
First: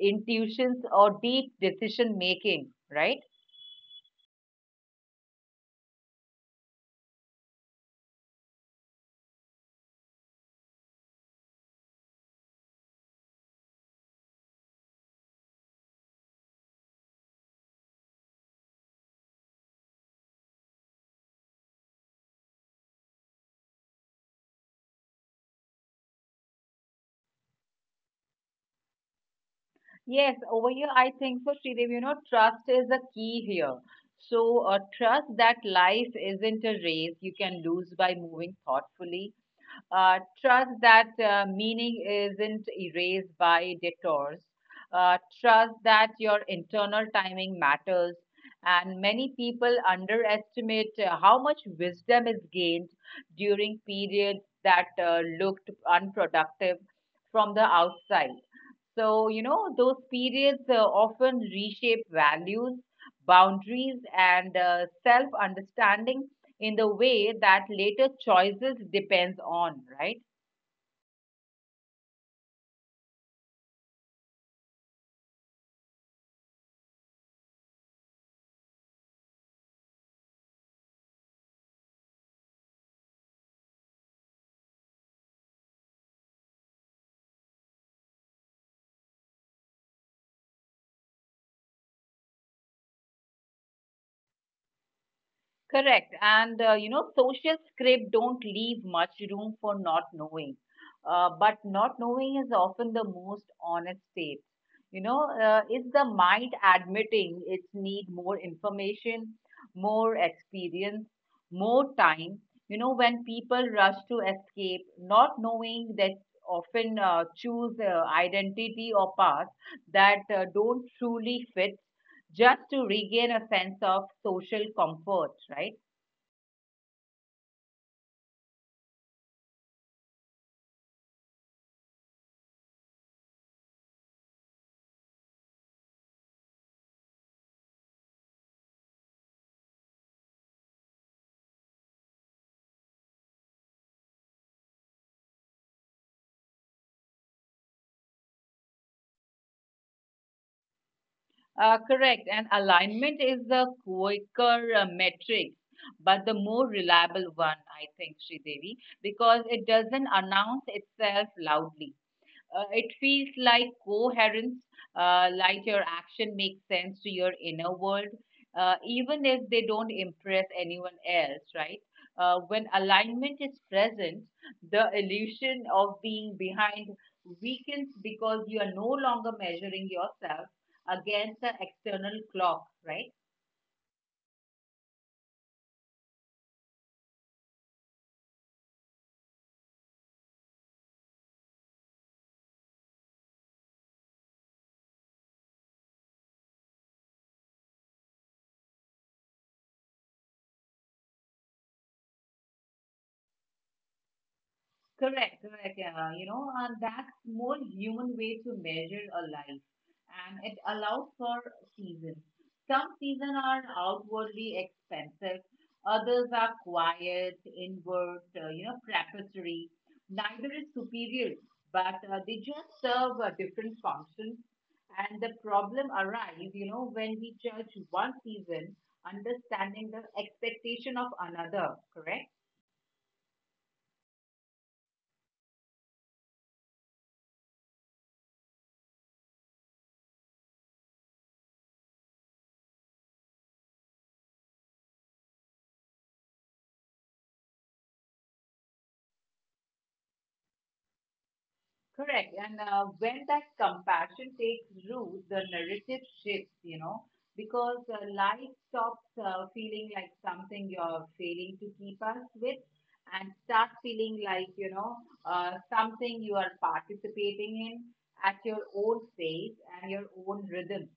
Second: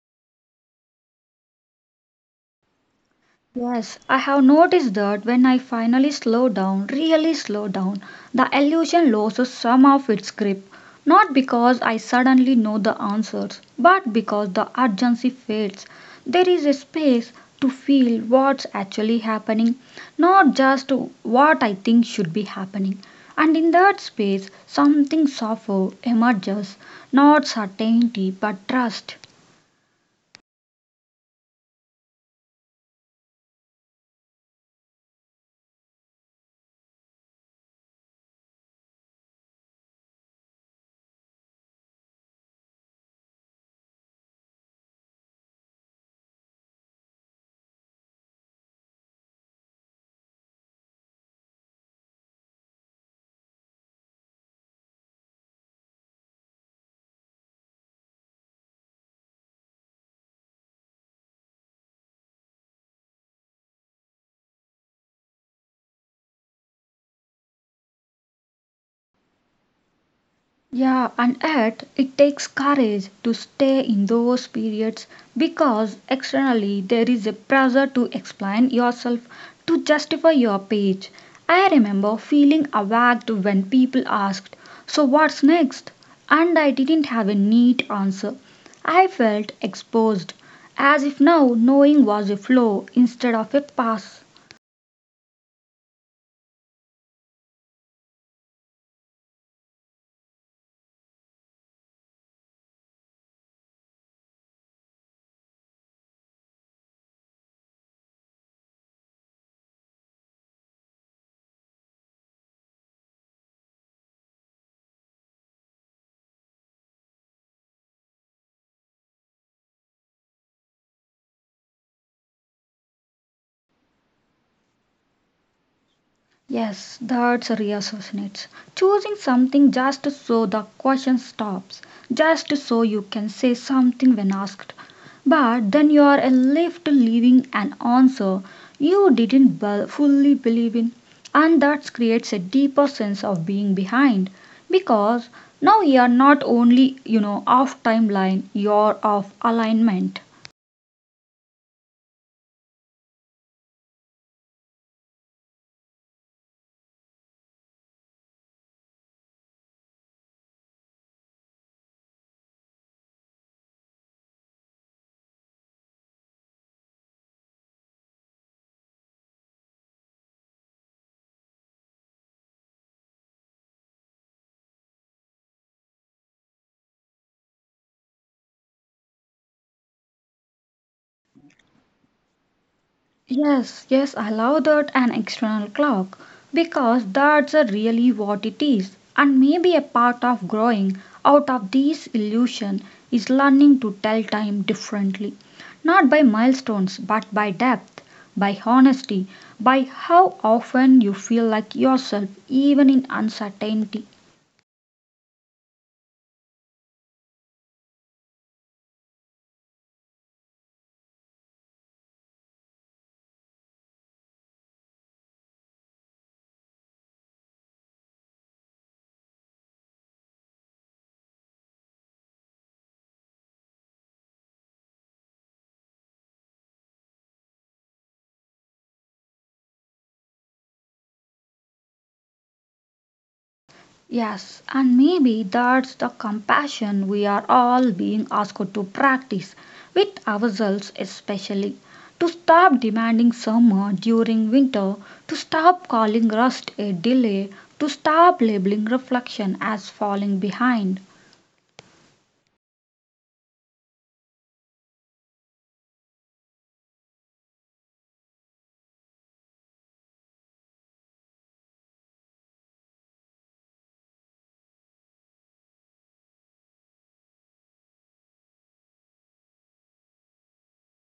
[SPEAKER 2] intuitions or deep decision making, right?
[SPEAKER 1] Yes, I have noticed that when I finally slow down, really slow down, the illusion loses some of its grip. Not because I suddenly know the answers, but because the urgency fades. There is a space to feel what's actually happening, not just what I think should be happening. And in that space, something softer emerges, not certainty but trust.
[SPEAKER 2] Yes, over here I think for Sridev, you know trust is a key here. So trust that life isn't a race you can lose by moving thoughtfully. Trust that meaning isn't erased by detours. Trust that your internal timing matters. And many people underestimate how much wisdom is gained during periods that looked unproductive from the outside. So, you know, those periods often reshape values, boundaries, and self understanding in the way that later choices depends on, right?
[SPEAKER 1] Yeah, and yet it takes courage to stay in those periods because externally there is a pressure to explain yourself, to justify your page. I remember feeling awaked when people asked, so what's next? And I didn't have a neat answer. I felt exposed, as if now knowing was a flaw instead of a pass.
[SPEAKER 2] Correct. And you know, social script don't leave much room for not knowing. But not knowing is often the most honest state. It's the mind admitting its need more information, more experience, more time. You know, when people rush to escape, not knowing that often choose identity or path that don't truly fit just to regain a sense of social comfort, right?
[SPEAKER 1] Yes, that's reassociates. Choosing something just so the question stops, just so you can say something when asked. But then you are left leaving an answer you didn't be- fully believe in, and that creates a deeper sense of being behind because now you are not only, you know, off timeline, you're off alignment.
[SPEAKER 2] Correct. And alignment is the quicker metric, but the more reliable one, I think, Sri, because it doesn't announce itself loudly. It feels like coherence, like your action makes sense to your inner world, even if they don't impress anyone else, right? When alignment is present, the illusion of being behind weakens because you are no longer measuring yourself against the external clock, right?
[SPEAKER 1] Yes, yes, I love that an external clock, because that's a really what it is. And maybe a part of growing out of this illusion is learning to tell time differently. Not by milestones, but by depth, by honesty, by how often you feel like yourself, even in uncertainty.
[SPEAKER 2] Correct, correct. Yeah, you know, and that's more human way to measure a life, and it allows for seasons. Some seasons are outwardly expensive, others are quiet, inward, preparatory. Neither is superior, but they just serve a different function. And the problem arises, you know, when we judge one season, understanding the expectation of another. Correct.
[SPEAKER 1] Yes, and maybe that's the compassion we are all being asked to practice, with ourselves especially. To stop demanding summer during winter, to stop calling rust a delay, to stop labeling reflection as falling behind.
[SPEAKER 2] Correct. And when that compassion takes root, the narrative shifts, you know, because life stops feeling like something you're failing to keep us with and starts feeling like, something you are participating in at your own pace and your own rhythm.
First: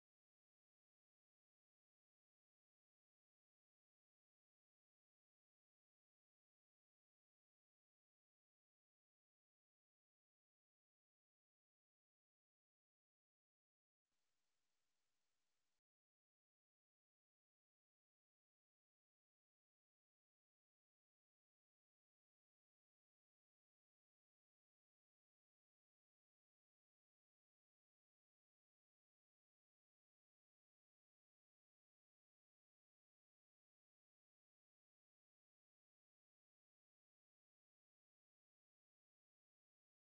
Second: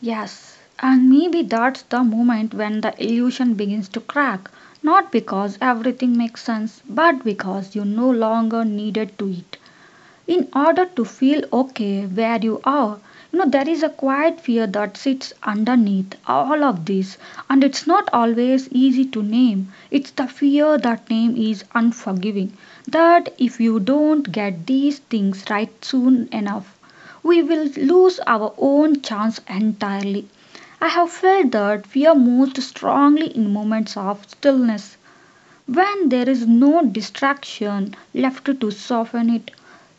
[SPEAKER 1] Yes, and maybe that's the moment when the illusion begins to crack, not because everything makes sense, but because you no longer needed to it in order to feel okay where you are. You know, there is a quiet fear that sits underneath all of this, and it's not always easy to name. It's the fear that name is unforgiving, that if you don't get these things right soon enough, we will lose our own chance entirely. I have felt that fear most strongly in moments of stillness, when there is no distraction left to soften it.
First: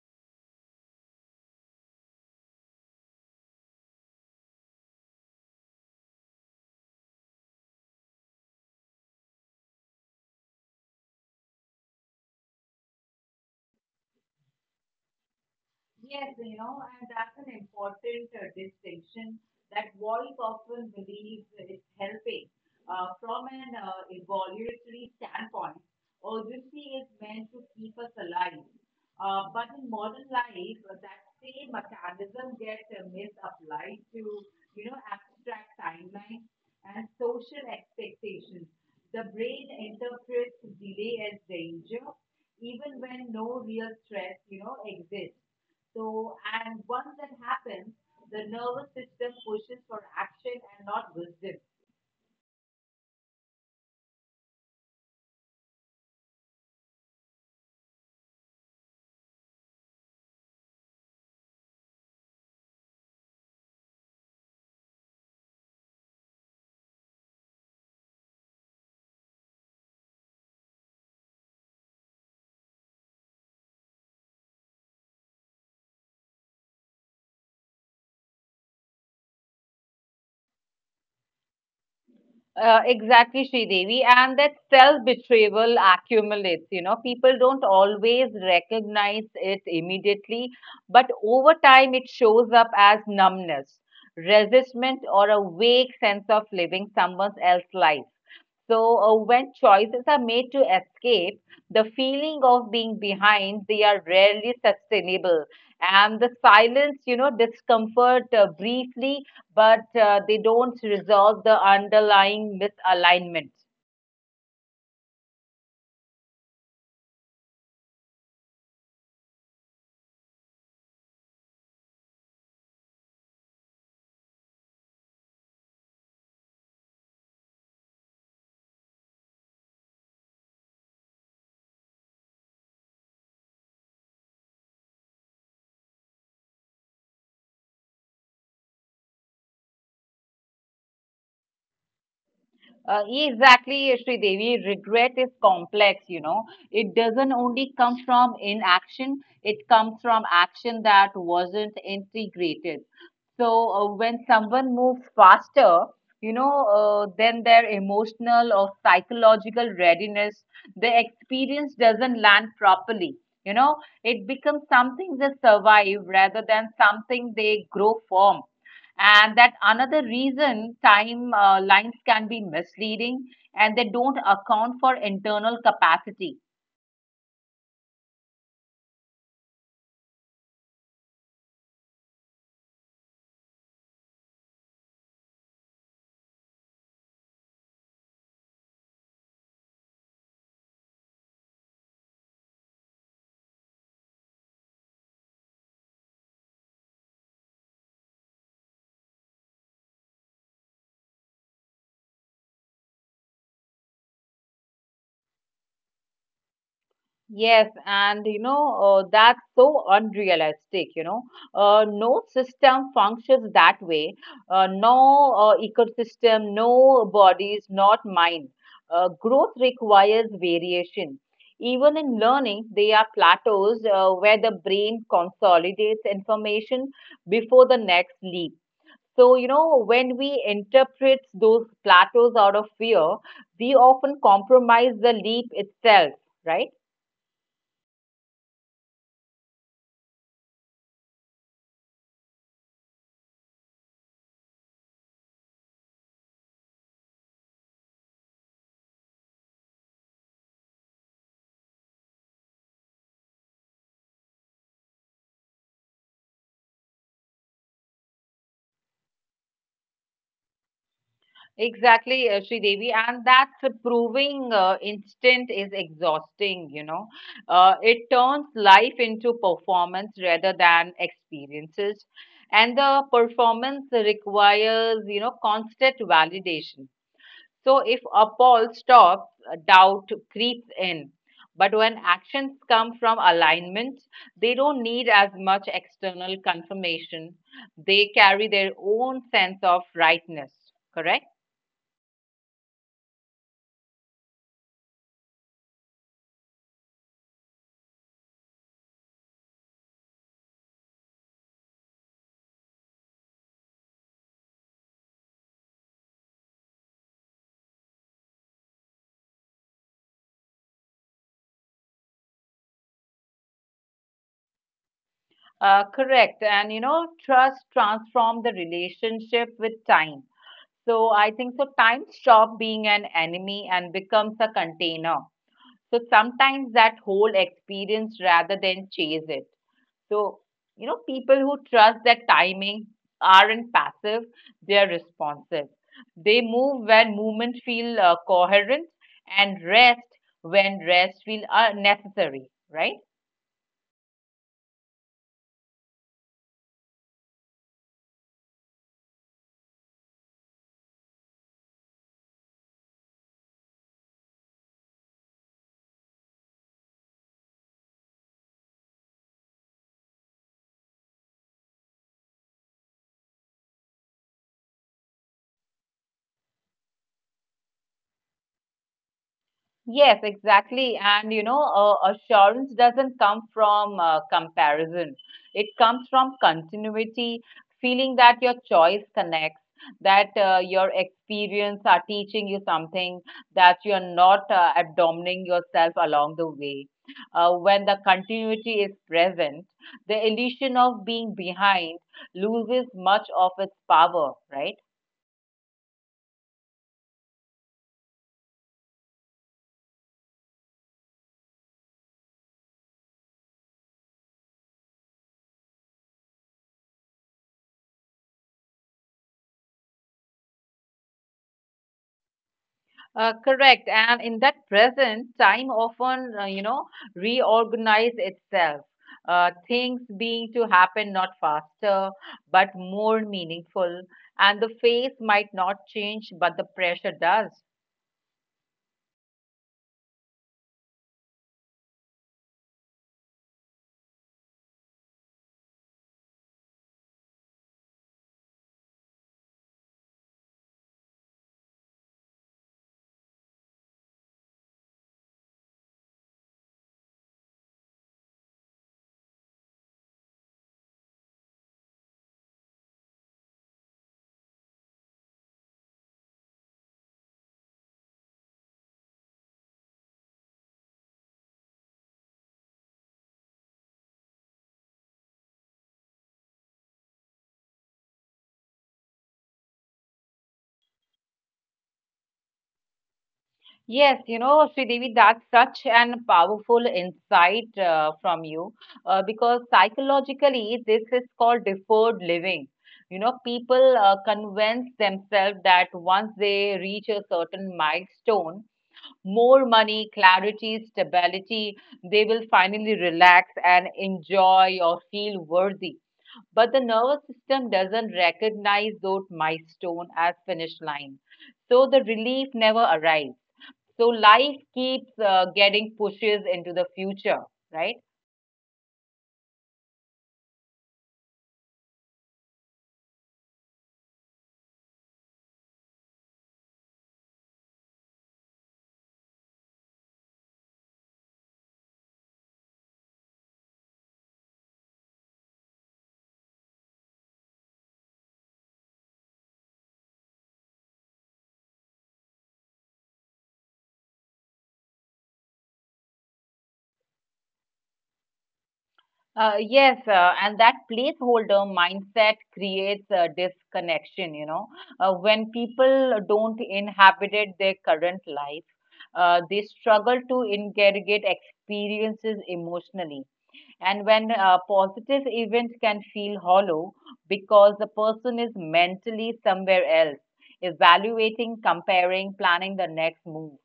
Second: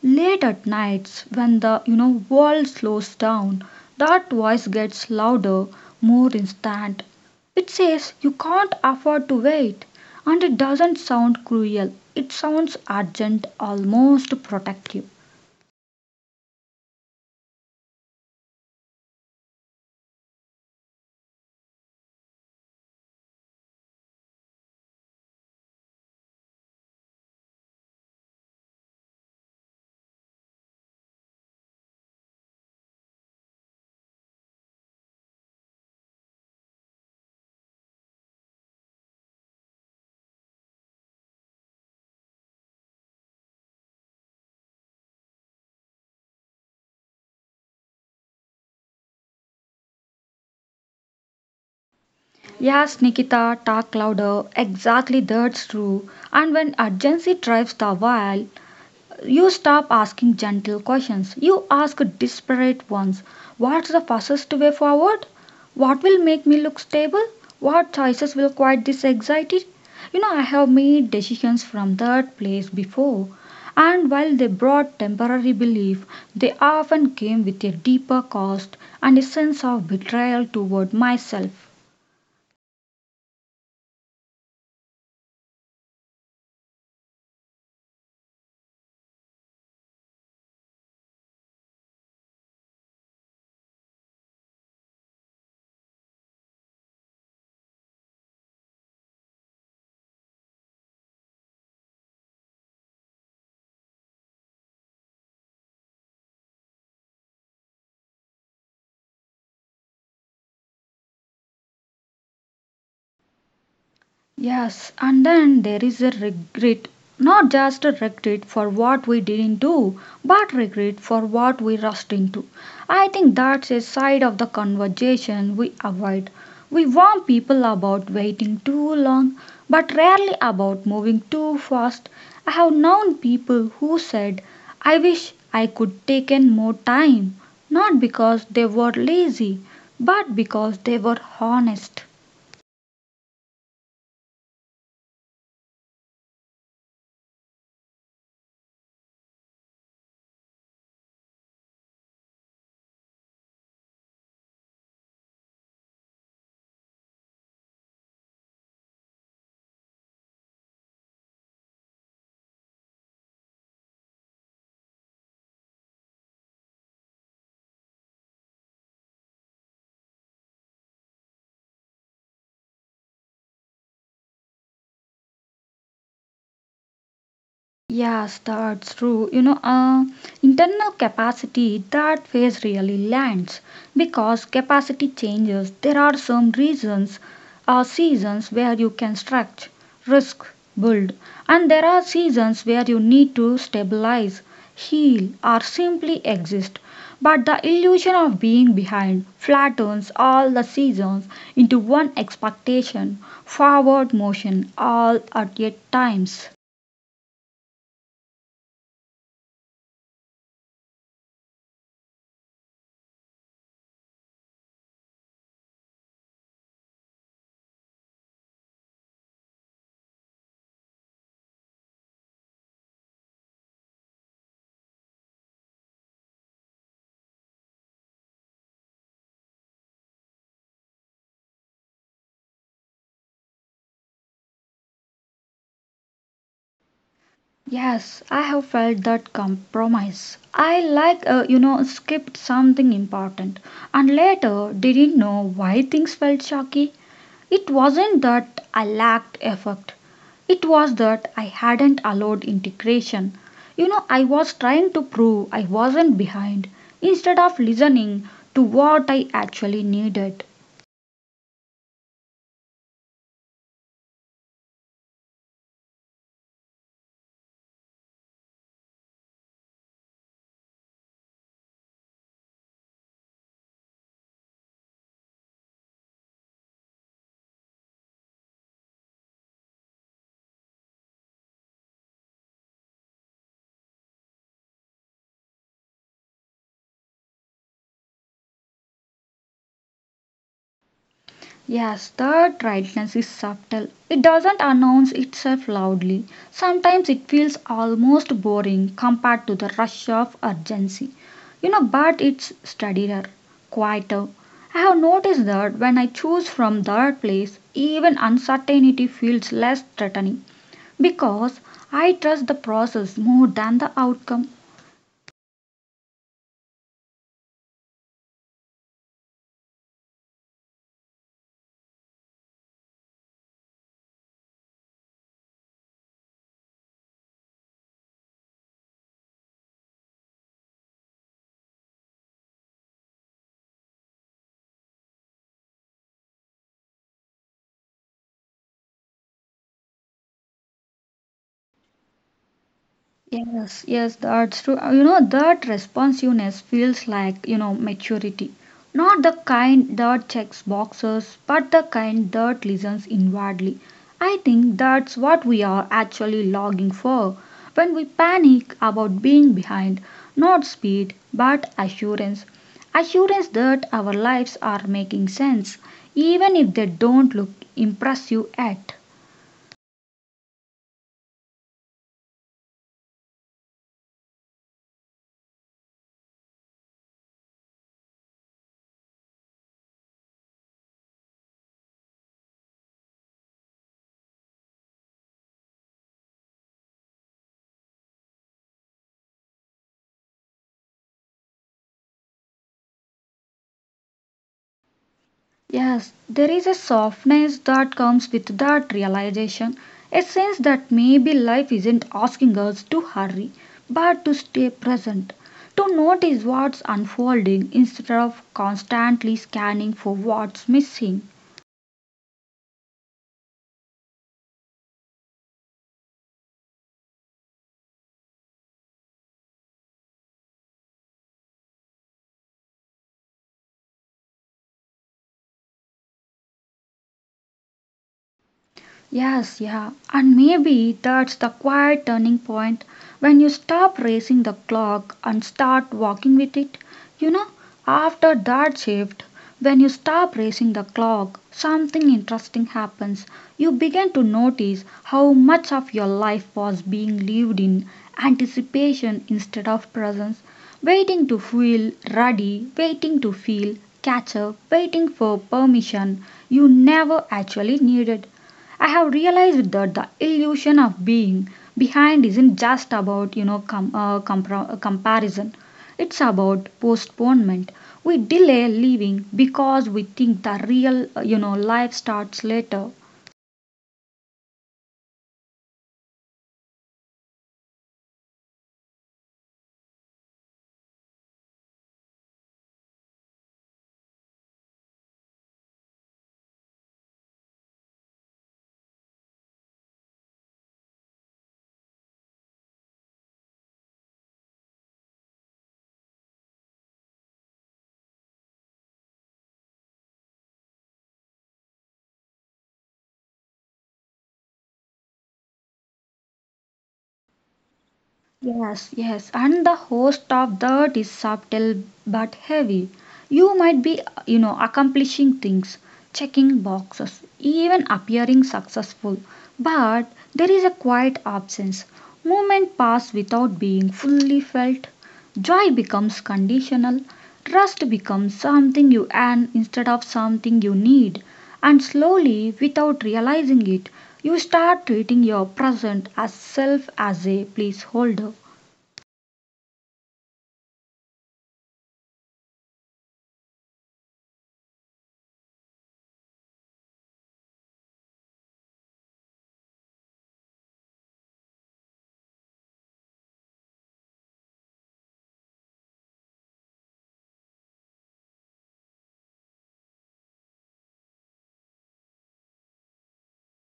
[SPEAKER 1] Late at nights, when the world slows down, that voice gets louder, more instant. It says you can't afford to wait, and it doesn't sound cruel, it sounds urgent, almost protective.
[SPEAKER 2] Yes, you know, and that's an important distinction that voice often believes it's helping. From an evolutionary standpoint, urgency is meant to keep us alive. But in modern life, that same mechanism gets misapplied to, you know, abstract timelines and social expectations. The brain interprets delay as danger, even when no real threat, you know, exists. So, and once that happens, the nervous system pushes for action and not wisdom.
[SPEAKER 1] Yes, Nikita, talk louder. Exactly, that's true. And when urgency drives the while, you stop asking gentle questions. You ask desperate ones. What's the fastest way forward? What will make me look stable? What choices will quiet this anxiety? You know, I have made decisions from that place before, and while they brought temporary relief, they often came with a deeper cost and a sense of betrayal toward myself.
[SPEAKER 2] Exactly, Sridevi. And that self-betrayal accumulates, you know. People don't always recognize it immediately, but over time it shows up as numbness, resistment, or a vague sense of living someone else's life. So, when choices are made to escape, the feeling of being behind, they are rarely sustainable. And the silence, you know, discomfort briefly but they don't resolve the underlying misalignment.
[SPEAKER 1] Yes, and then there is a regret, not just a regret for what we didn't do, but regret for what we rushed into. I think that's a side of the conversation we avoid. We warn people about waiting too long, but rarely about moving too fast. I have known people who said, I wish I could taken more time, not because they were lazy, but because they were honest.
[SPEAKER 2] Exactly, Devi. Regret is complex, you know. It doesn't only come from inaction, it comes from action that wasn't integrated. So, when someone moves faster, then their emotional or psychological readiness, the experience doesn't land properly. You know, it becomes something they survive rather than something they grow from, and that another reason time lines can be misleading and they don't account for internal capacity.
[SPEAKER 1] Yes, that's true. Internal capacity, that phase really lands because capacity changes. There are some reasons or seasons where you can stretch, risk, build, and there are seasons where you need to stabilize, heal, or simply exist. But the illusion of being behind flattens all the seasons into one expectation, forward motion, all at yet times.
[SPEAKER 2] Yes, and that's so unrealistic, you know. No system functions that way. No ecosystem, no bodies, not mind. Growth requires variation. Even in learning, there are plateaus where the brain consolidates information before the next leap. So, you know, when we interpret those plateaus out of fear, we often compromise the leap itself, right?
[SPEAKER 1] Yes, I have felt that compromise. I like, skipped something important, and later didn't know why things felt shaky. It wasn't that I lacked effort, it was that I hadn't allowed integration. You know, I was trying to prove I wasn't behind instead of listening to what I actually needed.
[SPEAKER 2] Exactly, Sri Devi, and that's a proving instant is exhausting, you know. It turns life into performance rather than experiences, and the performance requires, you know, constant validation. So if appall stops, doubt creeps in. But when actions come from alignment, they don't need as much external confirmation. They carry their own sense of rightness, correct?
[SPEAKER 1] Yes, that rightness is subtle. It doesn't announce itself loudly. Sometimes it feels almost boring compared to the rush of urgency. You know, but it's steadier, quieter. I have noticed that when I choose from that place, even uncertainty feels less threatening because I trust the process more than the outcome.
[SPEAKER 2] Correct. And you know, trust transform the relationship with time. So I think so time stop being an enemy and becomes a container. So sometimes that whole experience rather than chase it. So, People who trust that timing aren't passive, they're responsive. They move when movement feel coherent and rest when rest feel necessary, right?
[SPEAKER 1] Yes, yes, that's true. That responsiveness feels like, maturity. Not the kind that checks boxes, but the kind that listens inwardly. I think that's what we are actually logging for. When we panic about being behind, not speed, but assurance. Assurance that our lives are making sense, even if they don't look impressive yet.
[SPEAKER 2] Yes, exactly. And assurance doesn't come from comparison. It comes from continuity, feeling that your choice connects, that your experience are teaching you something, that you are not abandoning yourself along the way. When the continuity is present, the illusion of being behind loses much of its power, right?
[SPEAKER 1] Yes, there is a softness that comes with that realization, a sense that maybe life isn't asking us to hurry, but to stay present, to notice what's unfolding instead of constantly scanning for what's missing.
[SPEAKER 2] Correct. And in that present, time often, reorganize itself. Things being to happen not faster, but more meaningful. And the face might not change, but the pressure does.
[SPEAKER 1] Yes, yeah. And maybe that's the quiet turning point when you stop racing the clock and start walking with it. You know, after that shift, when you stop racing the clock, something interesting happens. You begin to notice how much of your life was being lived in anticipation instead of presence, waiting to feel ready, waiting to feel catch up, waiting for permission you never actually needed. I have realized that the illusion of being behind isn't just about, comparison. It's about postponement. We delay leaving because we think the real, life starts later.
[SPEAKER 2] Yes, you know, Sridevi, that's such an powerful insight from you because psychologically, this is called deferred living. You know, people convince themselves that once they reach a certain milestone, more money, clarity, stability. They will finally relax and enjoy or feel worthy. But the nervous system doesn't recognize those milestone as finish line. So the relief never arrives. So life keeps getting pushes into the future, right?
[SPEAKER 1] Yes, yes, and the host of that is subtle but heavy. You might be, accomplishing things, checking boxes, even appearing successful, but there is a quiet absence. Moment pass without being fully felt. Joy becomes conditional, trust becomes something you earn instead of something you need, and slowly, without realizing it, you start treating your present as self as a placeholder.
[SPEAKER 2] Yes, and that placeholder mindset creates a disconnection, you know. When people don't inhabit it their current life, they struggle to integrate experiences emotionally. And when a positive events can feel hollow because the person is mentally somewhere else, evaluating, comparing, planning the next move.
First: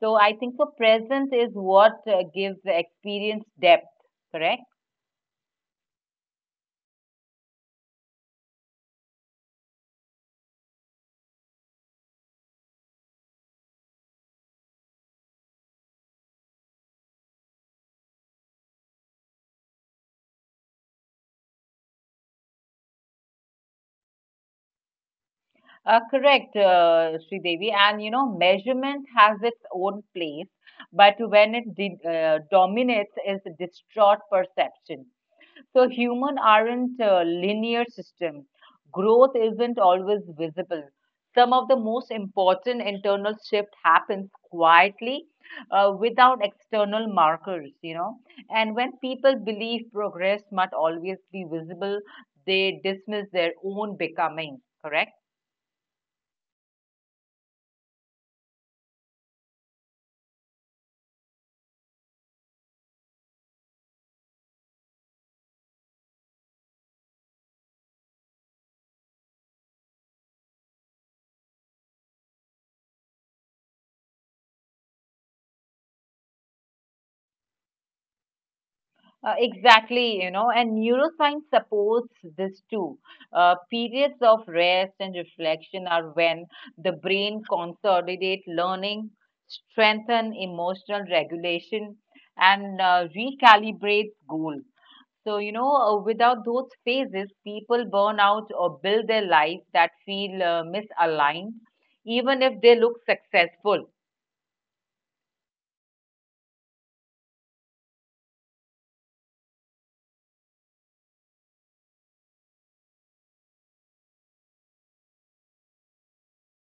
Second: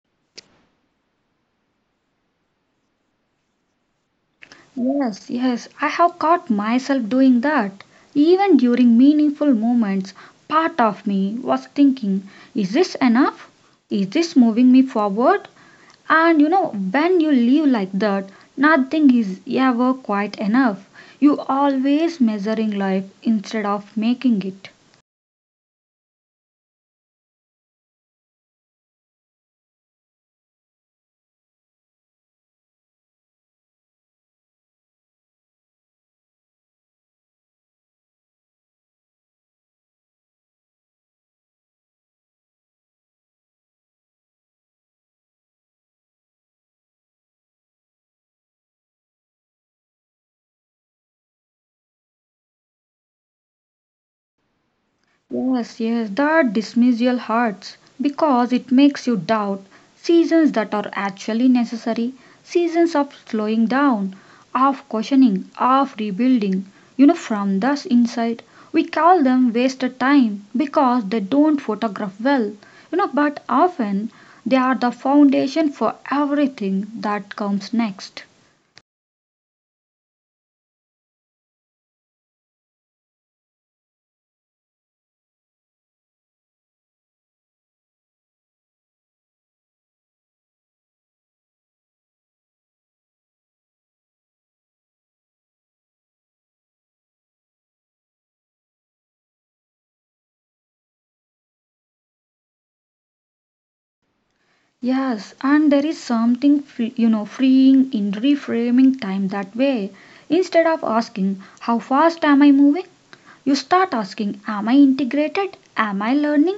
[SPEAKER 2] So I think the present is what gives the experience depth, correct?
[SPEAKER 1] Yes, yes, I have caught myself doing that. Even during meaningful moments, part of me was thinking, is this enough? Is this moving me forward? And you know, when you live like that, nothing is ever quite enough. You always measuring life instead of making it.
[SPEAKER 2] Correct, Devi, and you know, measurement has its own place, but when it dominates, is distraught perception. So human aren't a linear system. Growth isn't always visible. Some of the most important internal shift happens quietly, without external markers. You know, and when people believe progress must always be visible, they dismiss their own becoming. Correct.
[SPEAKER 1] Yes, yes, that dismiss your hearts because it makes you doubt seasons that are actually necessary, seasons of slowing down, of questioning, of rebuilding. You know, from thus inside, we call them wasted time because they don't photograph well. You know, but often they are the foundation for everything that comes next.
[SPEAKER 2] Exactly, you know, and neuroscience supports this too. Periods of rest and reflection are when the brain consolidates learning, strengthen emotional regulation, and recalibrates goals. So, you know, without those phases, people burn out or build their lives that feel misaligned, even if they look successful.
[SPEAKER 1] Yes, and there is something free, you know freeing in reframing time that way. Instead of asking how fast am I moving, you start asking am I integrated? Am I learning?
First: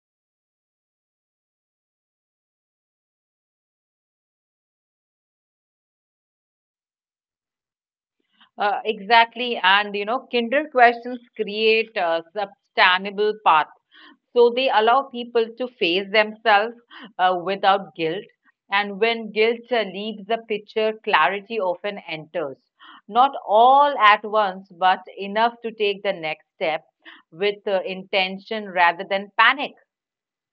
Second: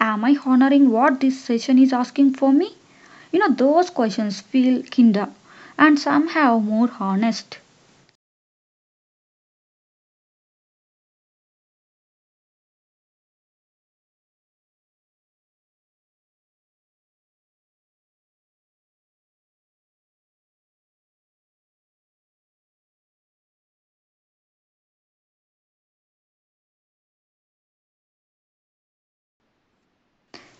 [SPEAKER 1] Am I honoring what this session is asking for me? You know those questions feel kinder and somehow more honest.
[SPEAKER 2] Exactly, and you know, Kinder questions create a sustainable path. So they allow people to face themselves without guilt. And when guilt leaves the picture, clarity often enters. Not all at once, but enough to take the next step with intention rather than panic.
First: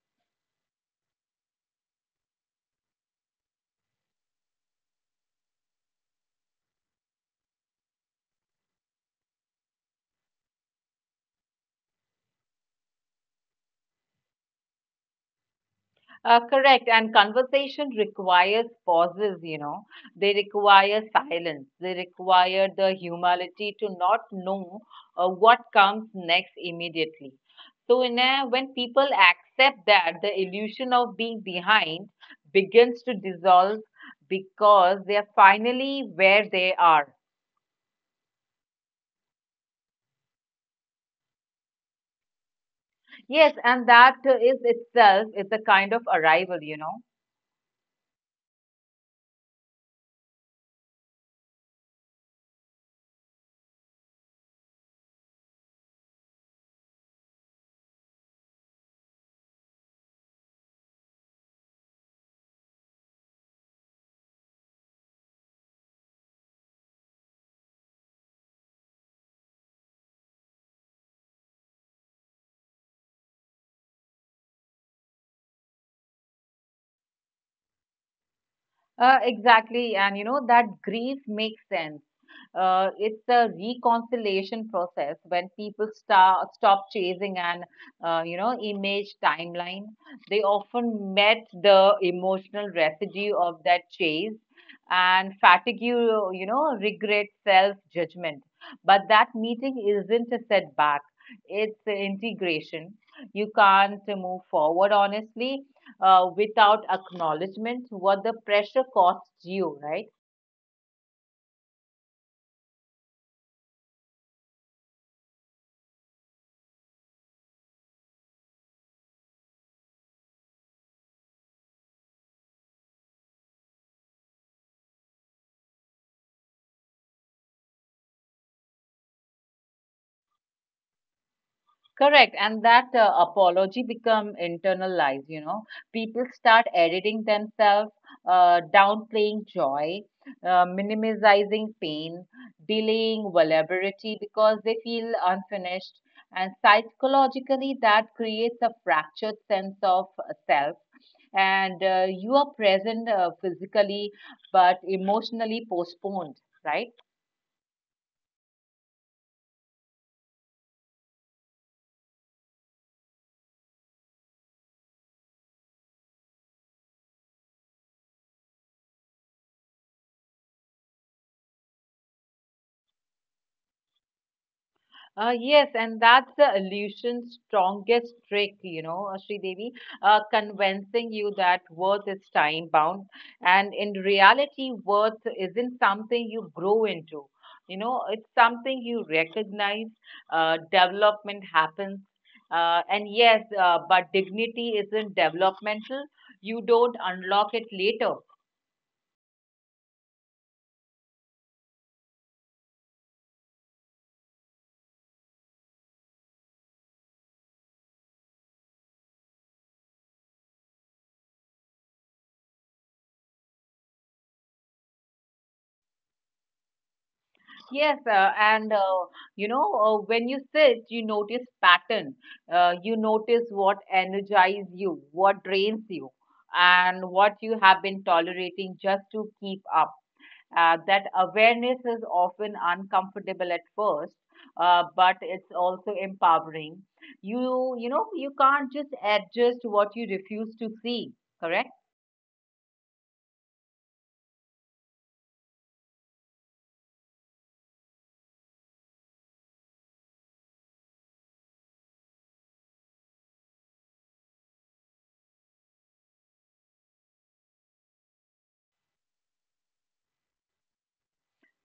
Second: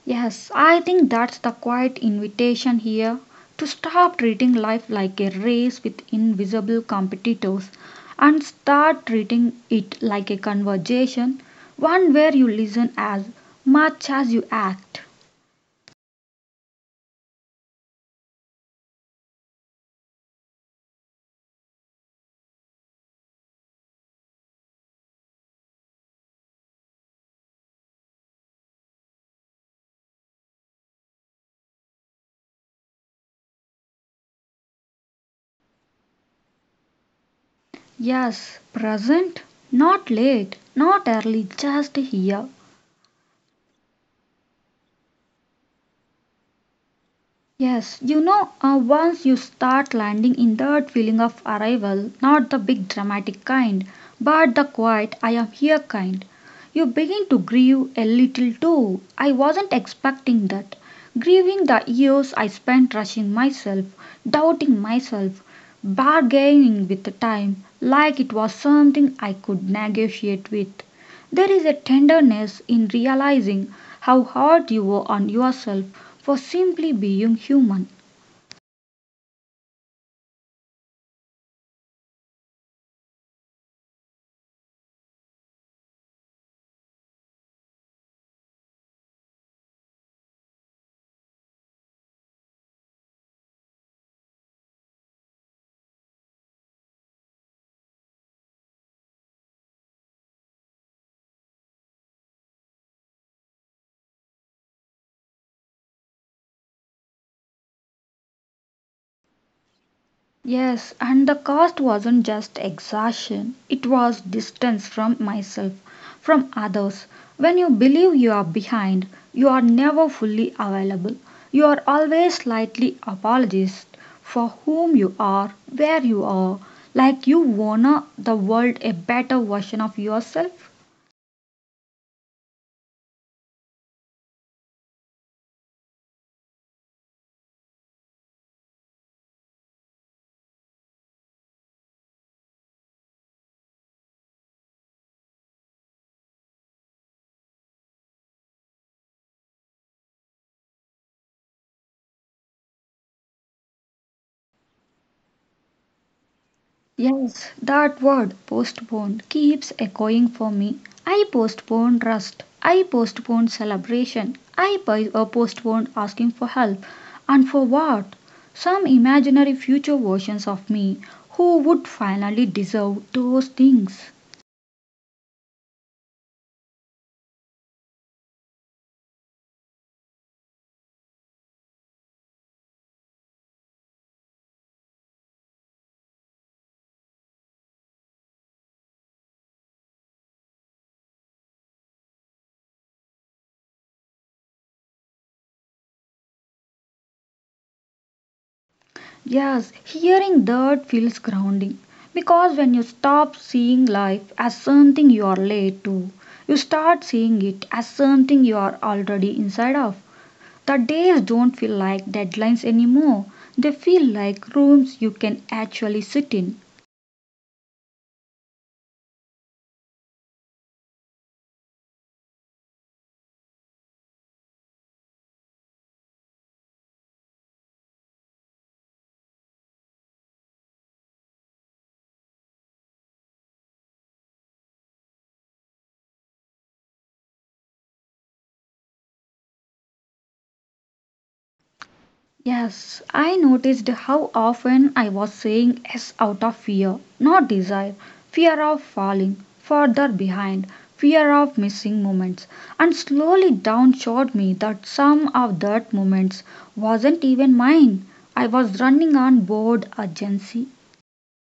[SPEAKER 1] Yes, I think that's the quiet invitation here to stop treating life like a race with invisible competitors and start treating it like a conversation, one where you listen as much as you act.
[SPEAKER 2] Correct. And conversation requires pauses, you know. They require silence. They require the humility to not know what comes next immediately. So, in a, when people accept that, the illusion of being behind begins to dissolve because they are finally where they are.
[SPEAKER 1] Yes, present, not late, not early, just here.
[SPEAKER 2] Yes, and that is itself is a kind of arrival, you know.
[SPEAKER 1] Yes, once you start landing in that feeling of arrival, not the big dramatic kind, but the quiet, I am here kind, you begin to grieve a little too. I wasn't expecting that. Grieving the years I spent rushing myself, doubting myself, bargaining with the time like it was something I could negotiate with. There is a tenderness in realizing how hard you were on yourself for simply being human.
[SPEAKER 2] Exactly, and you know that grief makes sense. It's a reconciliation process when people start stop chasing an image timeline. They often met the emotional residue of that chase and fatigue, you know, regret, self judgment. But that meeting isn't a setback; it's integration. You can't move forward honestly without acknowledgement what the pressure costs you, right?
[SPEAKER 1] Yes, and the cost wasn't just exhaustion, it was distance from myself, from others. When you believe you are behind, you are never fully available. You are always slightly apologist for whom you are, where you are, like you wanna the world a better version of yourself.
[SPEAKER 2] Correct, and that apology become internalized, you know, people start editing themselves, downplaying joy, minimizing pain, delaying vulnerability because they feel unfinished, and psychologically that creates a fractured sense of self. And you are present physically but emotionally postponed, right?
[SPEAKER 1] Yes, that word postpone keeps echoing for me. I postpone rest. I postpone celebration. I postpone asking for help. And for what? Some imaginary future versions of me who would finally deserve those things.
[SPEAKER 2] Yes, and that's the illusion's strongest trick, you know, Devi. Convincing you that worth is time bound. And in reality, worth isn't something you grow into, you know, it's something you recognize. Development happens. And yes, but dignity isn't developmental. You don't unlock it later.
[SPEAKER 1] Yes, hearing that feels grounding. Because when you stop seeing life as something you are late to, you start seeing it as something you are already inside of. The days don't feel like deadlines anymore. They feel like rooms you can actually sit in.
[SPEAKER 2] Yes, and you know, when you sit, you notice pattern. You notice what energizes you, what drains you, and what you have been tolerating just to keep up. That awareness is often uncomfortable at first, but it's also empowering. You know, you can't just adjust what you refuse to see, correct?
[SPEAKER 1] Yes, I noticed how often I was saying yes out of fear, not desire, fear of falling further behind, fear of missing moments. And slowly down showed me that some of that moments wasn't even mine. I was running on board urgency.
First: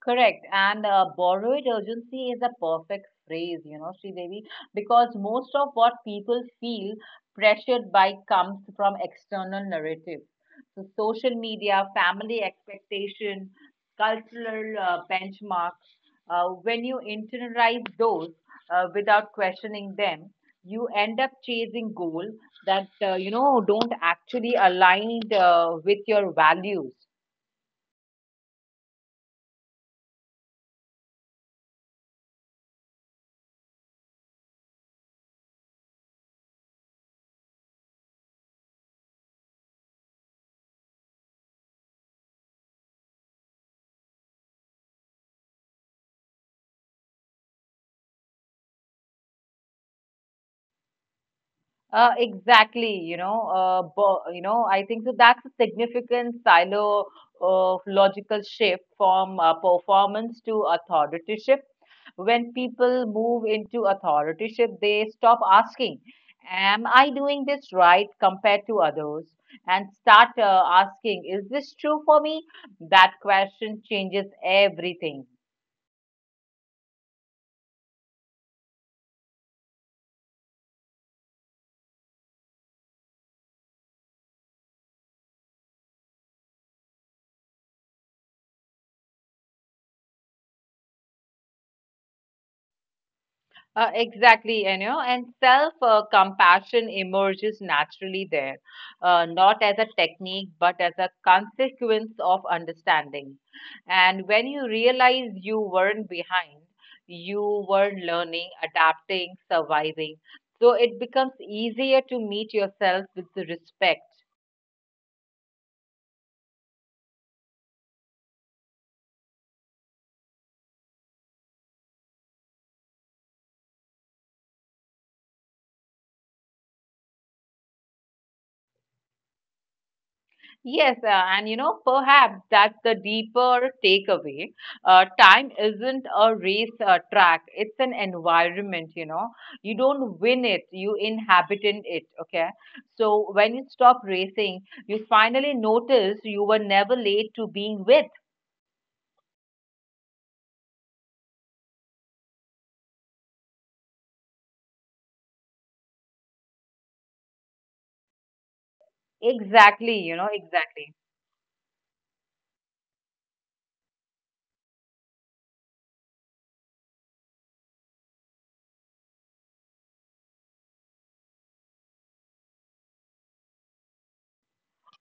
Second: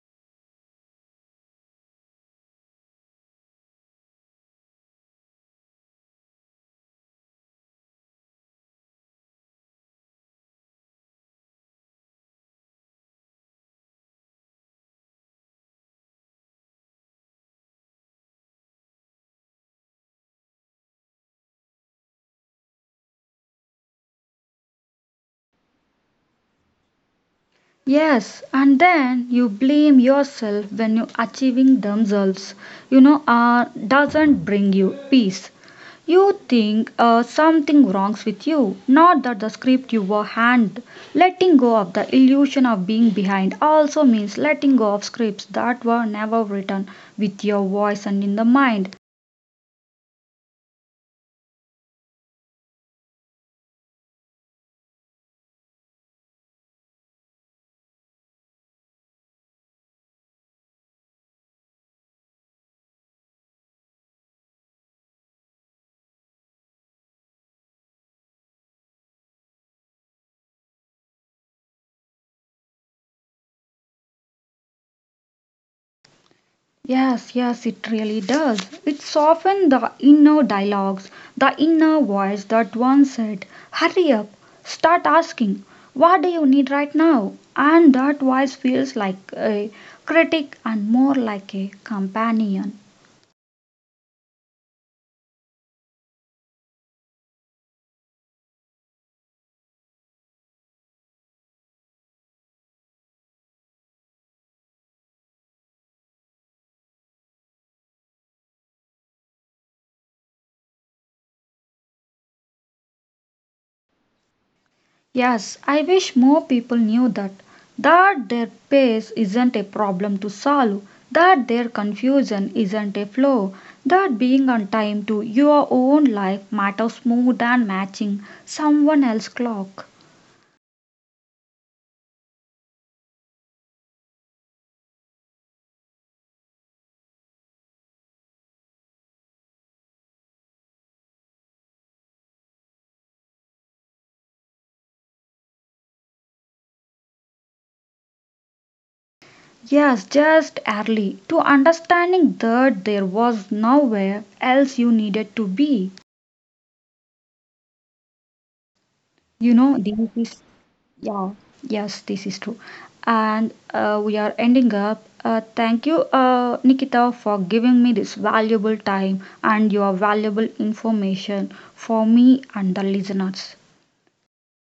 [SPEAKER 2] Correct. And borrowed urgency is a perfect phrase, you know, Sridevi, because most of what people feel pressured by comes from external narratives. So social media, family expectation, cultural benchmarks. When you internalize those without questioning them, you end up chasing goals that, don't actually align with your values.
[SPEAKER 1] Yes, and then you blame yourself when you achieving themselves, doesn't bring you peace. You think something wrongs with you, not that the script you were hand. Letting go of the illusion of being behind also means letting go of scripts that were never written with your voice and in the mind.
[SPEAKER 2] Exactly, you know, I think so that's a significant silo of logical shift from performance to authoritative. When people move into authoritative, they stop asking, "Am I doing this right?" compared to others, and start asking, "Is this true for me?" That question changes everything.
[SPEAKER 1] Yes, yes, it really does. It softens the inner dialogues, the inner voice that once said, Hurry up, start asking, What do you need right now? And that voice feels like a critic and more like a companion.
[SPEAKER 2] Exactly, you know, and self compassion emerges naturally there, not as a technique but as a consequence of understanding. And when you realize you weren't behind, you were learning, adapting, surviving. So it becomes easier to meet yourself with the respect.
[SPEAKER 1] Yes, I wish more people knew that. That their pace isn't a problem to solve, that their confusion isn't a flaw, that being on time to your own life matters more than matching someone else's clock.
[SPEAKER 2] Yes, and you know, perhaps that's the deeper takeaway. Time isn't a race track, it's an environment, you know. You don't win it, you inhabit in it, okay? So when you stop racing, you finally notice you were never late to being with.
[SPEAKER 1] Yes, just early to understanding that there was nowhere else you needed to be. You know,
[SPEAKER 2] Exactly, you
[SPEAKER 1] this
[SPEAKER 2] know,
[SPEAKER 1] is
[SPEAKER 2] exactly.
[SPEAKER 1] Yeah, yes, this is true. And we are ending up. Thank you, Nikita, for giving me this valuable time and your valuable information for me and the listeners.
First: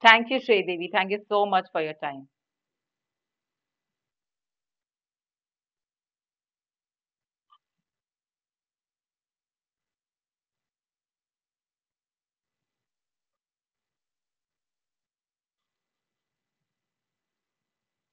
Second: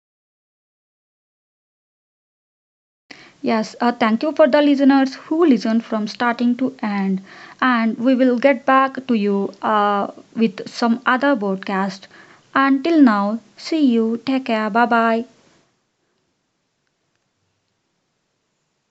[SPEAKER 2] Thank you, Sri Devi. Thank you so much for your time.
[SPEAKER 1] Yes, thank you for the listeners who listened from starting to end. And we will get back to you with some other broadcast. Until now, see you. Take care. Bye bye.